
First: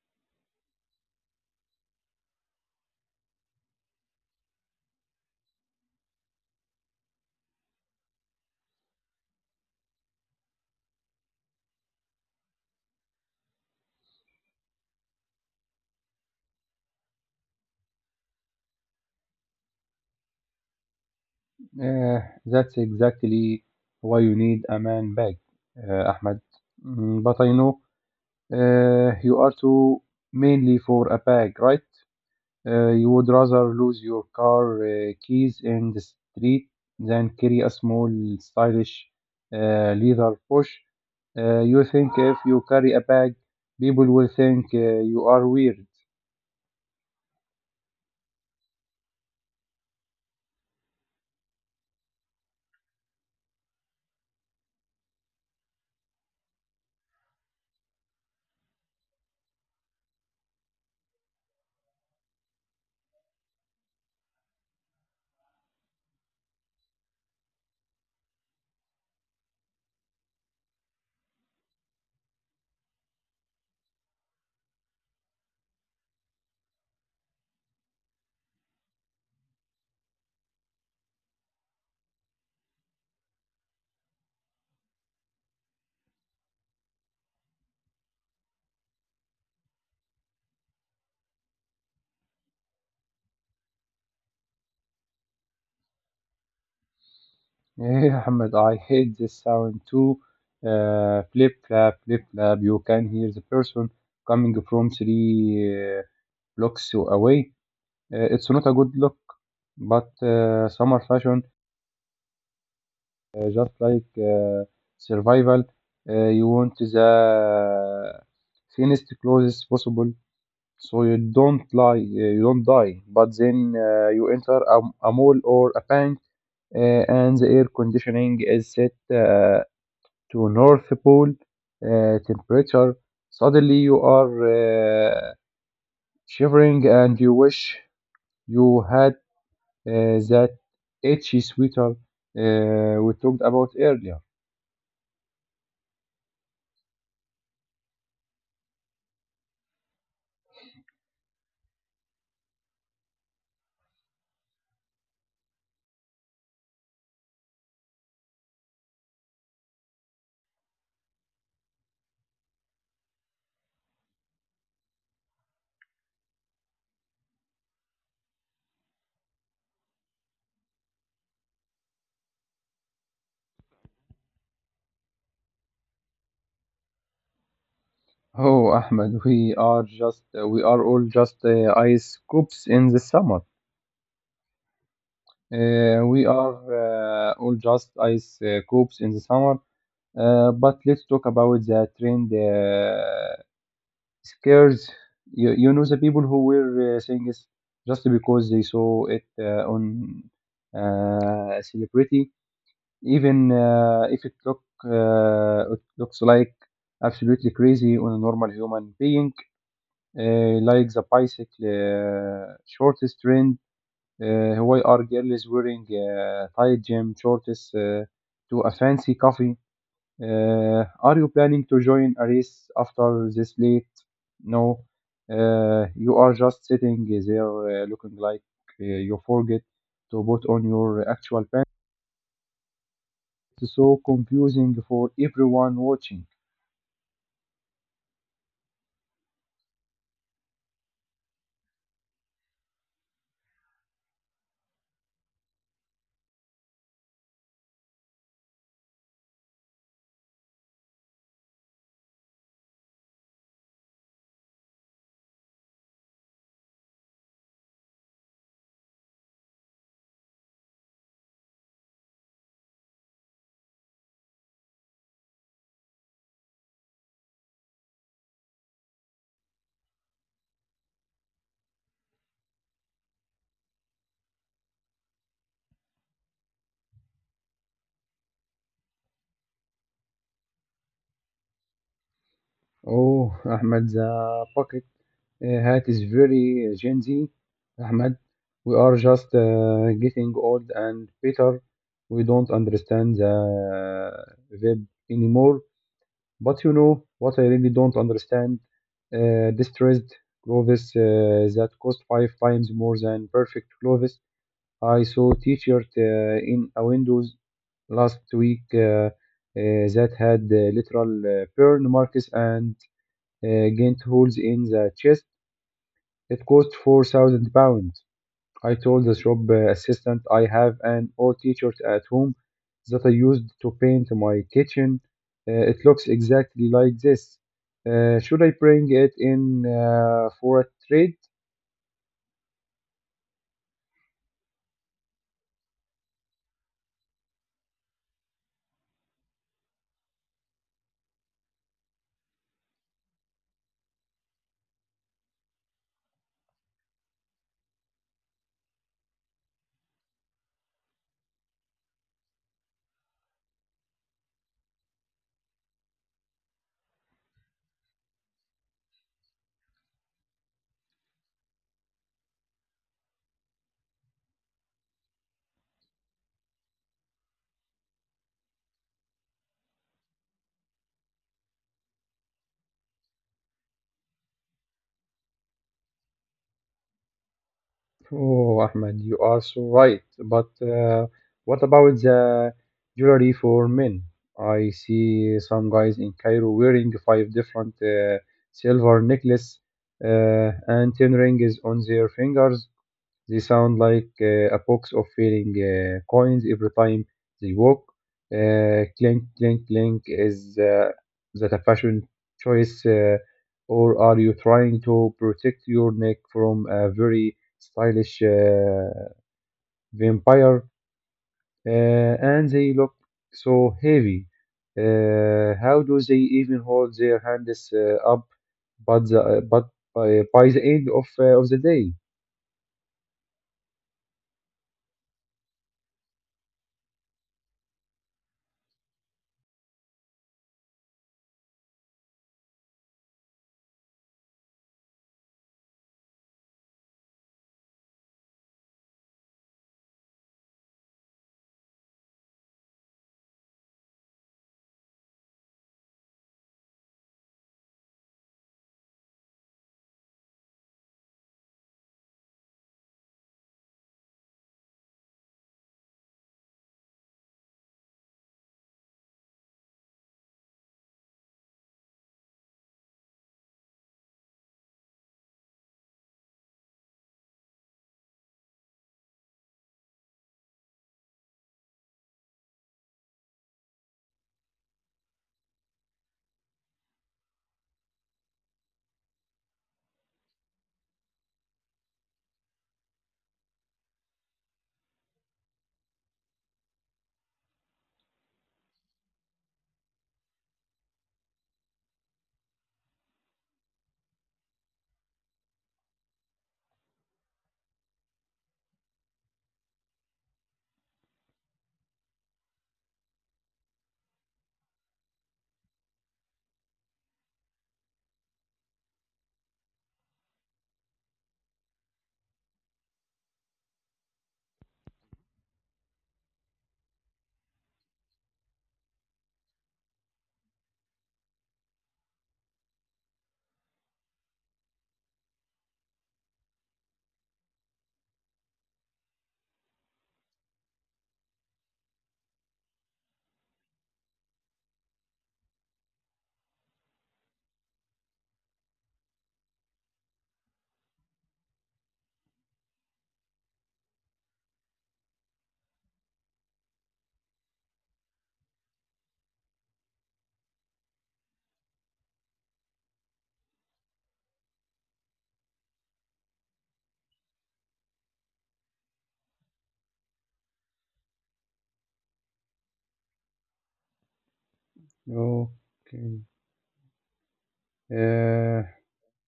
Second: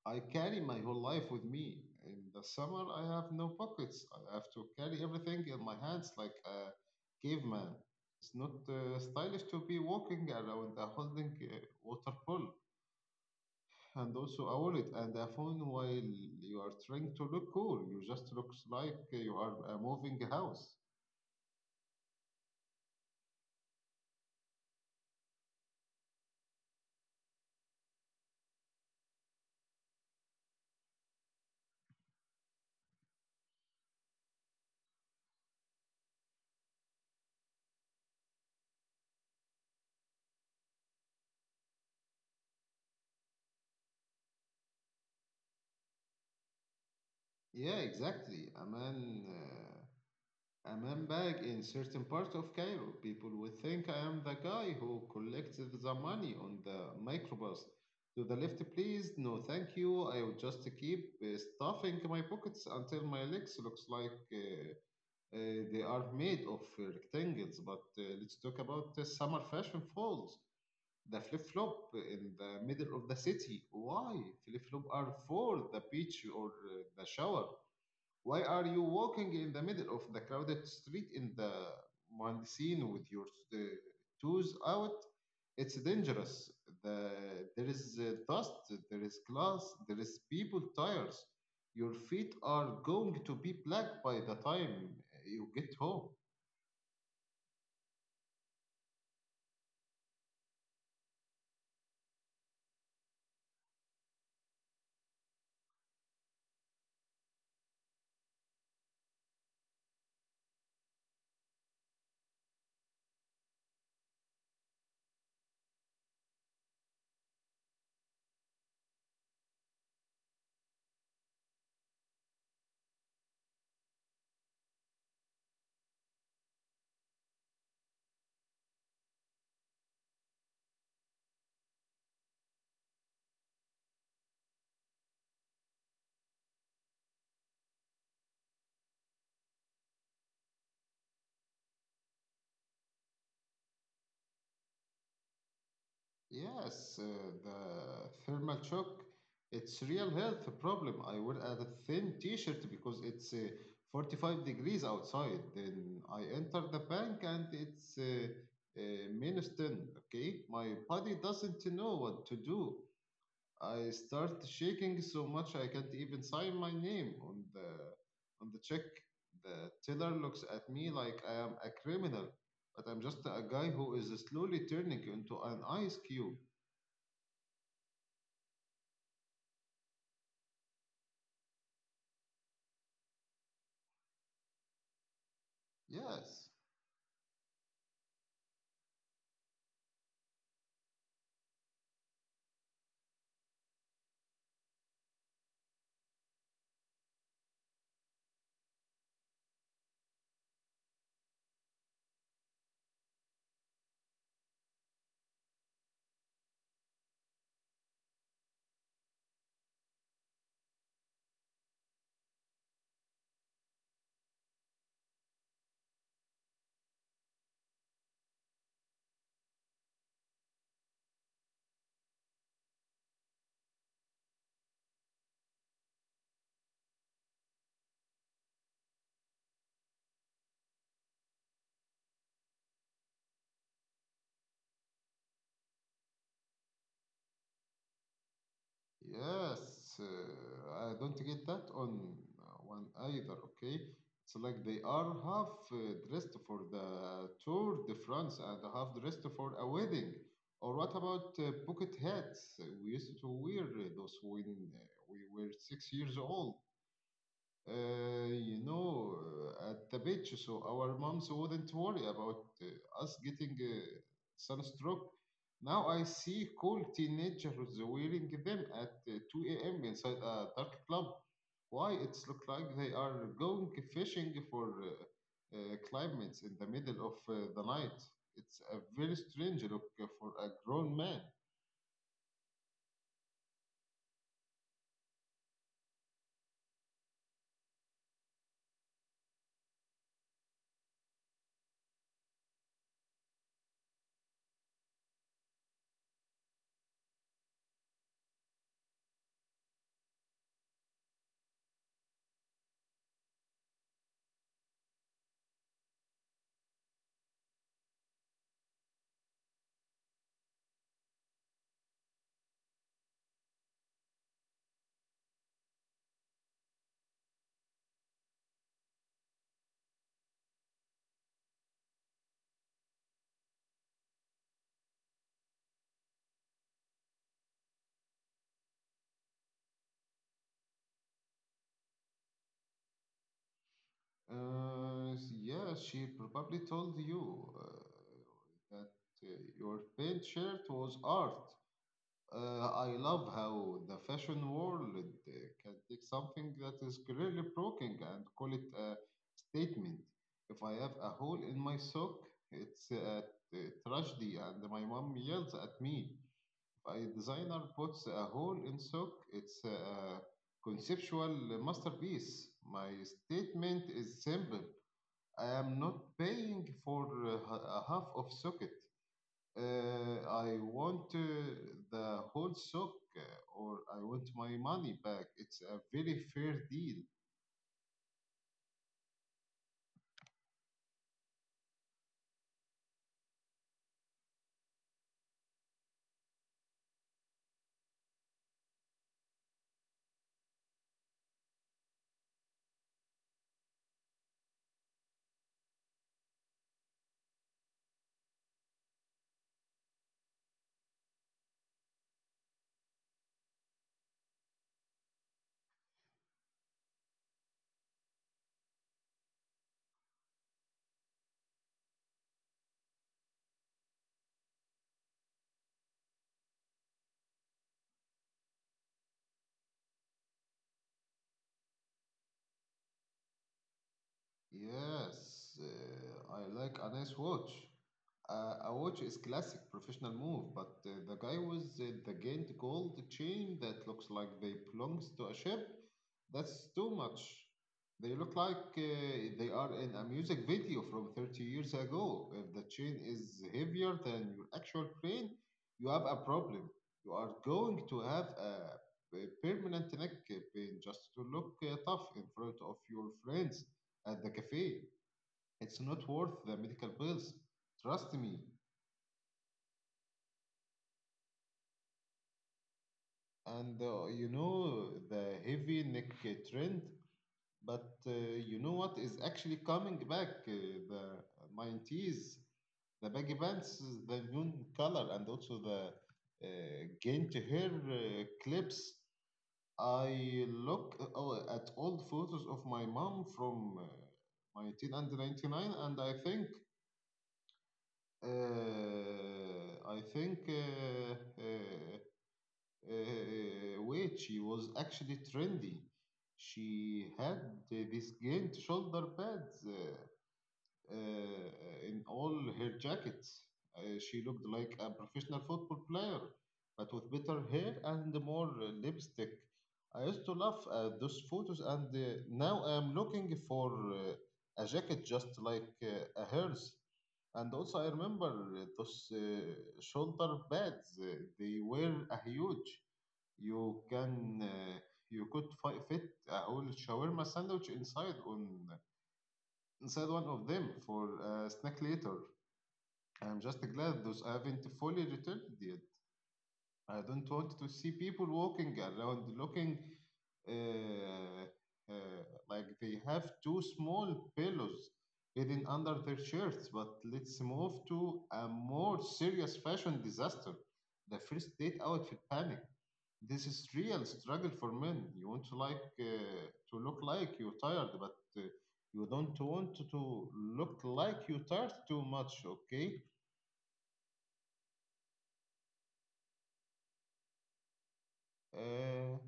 S1: I carry my whole life with me. In the summer, I have no pockets. I have to carry everything in my hands like a caveman. It's not uh, stylish to be walking around a holding uh, water pool and also a wallet and a phone while you are trying to look cool. You just looks like you are a moving a house.
S2: Uh, that's exactly why you need a man bag, uh, Ahmed. Mm, but I know uh, you are too mainly for a bag, right? Uh, you would rather lose your car uh, keys in the street than carry a small, stylish uh, leather pouch. Uh, you think if you carry a bag, people will think uh, you are weird.
S1: Yeah, exactly. A man. Uh, A man bag in certain parts of Cairo. People would think I am the guy who collects the money on the microbus. To the left, please. No, thank you. I will just keep uh, stuffing my pockets until my legs looks like uh, uh, they are made of rectangles. But uh, let's talk about the summer fashion falls. The flip flop in the middle of the city. Why? Flip flop are for the beach or uh, the shower. Why are you walking in the middle of the crowded street in the Mundocino with your uh, toes out? It's dangerous. The, there is uh, dust, there is glass, there is people tires. Your feet are going to be black by the time you get home.
S2: Hey, Ahmed, I hate this sound too. Uh, flip flap, flip flap. You can hear the person coming from three uh, blocks away. Uh, it's not a good look, but uh, summer fashion uh, just like uh, survival, uh, you want the thinnest clothes possible so you don't lie, uh, you don't die. But then uh, you enter a, a mall or a bank, uh, and the air conditioning is set uh, to North Pole uh, temperature. Suddenly you are uh, shivering, and you wish you had uh, that itchy sweater uh, we talked about earlier.
S1: Yes, uh, the thermal shock, it's real health problem. I wear a thin t-shirt because it's uh, forty-five degrees outside. Then I enter the bank and it's uh, uh, minus ten, okay? My body doesn't know what to do. I start shaking so much I can't even sign my name on the on the check. The teller looks at me like I am a criminal, but I'm just a guy who is slowly turning into an ice cube.
S2: Oh, Ahmed, we are just uh, we are all just uh, ice cubes in the summer. Uh, we
S1: Yes,
S2: are uh, all just ice uh, cubes in the summer. Uh, but let's talk about the trend uh, scares. You, you know the people who were uh, saying this just because they saw it uh, on uh, a celebrity, even uh, if it look uh, it looks like absolutely crazy on a normal human being uh, like the bicycle uh, shortest trend. Uh, why are girls wearing uh, tight gym shorts uh, to a fancy coffee? Uh, are you planning to join a race after this late? No, uh, you are just sitting there uh, looking like uh, you forget to put on your actual pants. It's so confusing for everyone watching.
S1: yes. Uh, I don't get that on uh, one either. Okay, it's like they are half uh, dressed for the Tour de France and half dressed for a wedding. Or what about uh, bucket hats? Uh, We used to wear uh, those when uh, we were six years old. Uh, you know, uh, at the beach, so our moms wouldn't worry about uh, us getting uh, sunstroke. Now I see cool teenagers wearing them at uh, two a m inside a dark club. Why? It's look like they are going fishing for uh, uh, climates in the middle of uh, the night. It's a very strange look for a grown man.
S2: Oh, Ahmed, the pocket. Uh, Hat is very uh, Gen Z, Ahmed. We are just uh, getting old and bitter. We don't understand the uh, web anymore. But you know what I really don't understand? Uh, distressed clothes uh, that cost five times more than perfect clothes. I saw t-shirt uh, in a Windows last week uh, uh, that had uh, literal uh, burn marks and uh, gained holes in the chest. It cost four thousand pounds. I told the shop uh, assistant I have an old t-shirt at home that I used to paint my kitchen. Uh, it looks exactly like this. Uh, should I bring it in uh, for a trade?
S1: Uh, yeah, she probably told you uh, that uh, your paint shirt was art. Uh, I love how the fashion world uh, can take something that is clearly broken and call it a statement. If I have a hole in my sock, it's a, a tragedy, and my mom yells at me. If a designer puts a hole in sock, it's a conceptual masterpiece. My statement is simple. I am not paying for uh, h- a half of socket. Uh, I want uh, the whole sock, uh, or I want my money back. It's a very fair deal.
S2: Oh, Ahmed, you are so right. But uh, what about the jewelry for men? I see some guys in Cairo wearing five different uh, silver necklace uh, and ten rings on their fingers. They sound like uh, a box of failing uh, coins every time they walk. Uh, clink, clink, clink. Is uh, that a fashion choice, uh, or are you trying to protect your neck from a very stylish uh, vampire? Uh, and they look so heavy. Uh, how do they even hold their hands uh, up? But the, but by, by the end of uh, of the day.
S1: Yes, uh, I like a nice watch. Uh, a watch is classic professional move, but uh, the guy with uh, the giant gold chain that looks like they belongs to a ship, that's too much. They look like uh, they are in a music video from thirty years ago. If the chain is heavier than your actual crane, you have a problem. You are going to have a, a permanent neck pain just to look uh, tough in front of your friends at the cafe. It's not worth the medical bills. Trust me. And uh, you know the heavy neck trend, but uh, you know what is actually coming back? Uh, the nineties, the baggy pants, the neon color, and also the uh, gained hair uh, clips. I look uh, oh, at old photos of my mom from uh, nineteen ninety-nine and I think Uh, I think uh, uh, uh, wait, she was actually trendy. She had uh, these giant shoulder pads Uh, uh, in all her jackets. Uh, she looked like a professional football player, but with better hair and more uh, lipstick. I used to love at those photos, and uh, now I am looking for uh, a jacket just like uh, a hers. And also, I remember uh, those uh, shoulder pads. Uh, They were a huge. You can uh, you could fi- fit a whole shawarma sandwich inside on uh, inside one of them for a snack later. I'm just glad those haven't fully returned yet. I don't want to see people walking around looking uh, uh, like they have two small pillows hidden under their shirts. But let's move to a more serious fashion disaster the first date outfit panic. This is real struggle for men. You want to like uh, to look like you're tired, but uh, you don't want to look like you're tired too much. Okay?
S2: Okay. Uh,
S1: Uh,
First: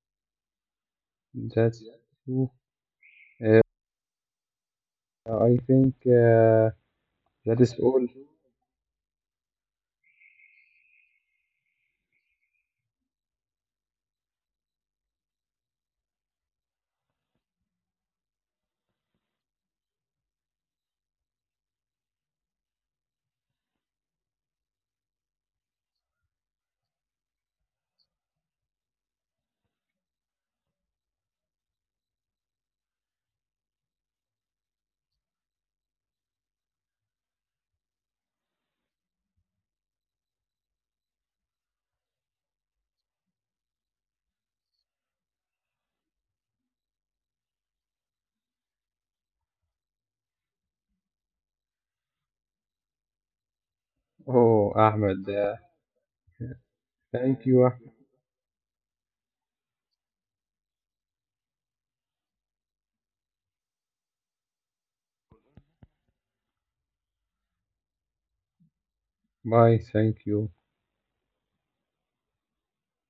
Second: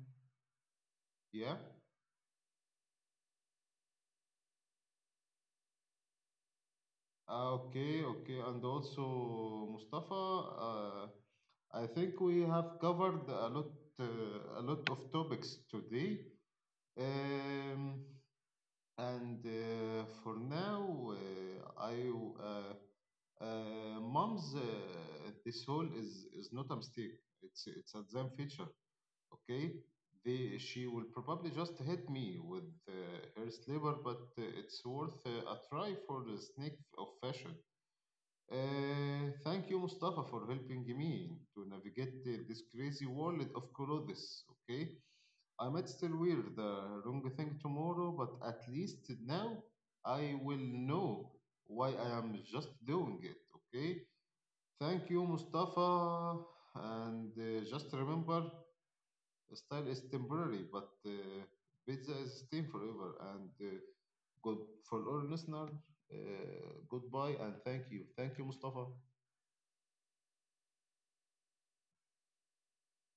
S1: yeah.
S2: That's true. Uh, I think uh,
S1: Ah,
S2: that is
S1: Okay,
S2: all.
S1: okay. And also, Mustafa, uh, I think we have covered a lot, uh, a lot of topics today. Um, and uh, For now, uh, I, uh, uh, mom's uh, this whole is is not a mistake. It's it's a damn feature. Okay, they she will probably just hit me with uh, her sliver, but uh, it's worth uh, a try for the snake of fashion. Uh, thank you, Mustafa, for helping me to navigate uh, this crazy world of Kurodis. Okay, I might still wear the wrong thing tomorrow, but at least now I will know why I am just doing it. Okay,
S2: Oh,
S1: thank you,
S2: Ahmed, uh,
S1: Mustafa, and
S2: thank
S1: uh,
S2: you.
S1: just
S2: Ahmed.
S1: remember, style is temporary, but uh, pizza is staying forever. And uh, good for our listener. Uh, goodbye and thank you. Thank you, Mustafa.
S2: Bye, thank you.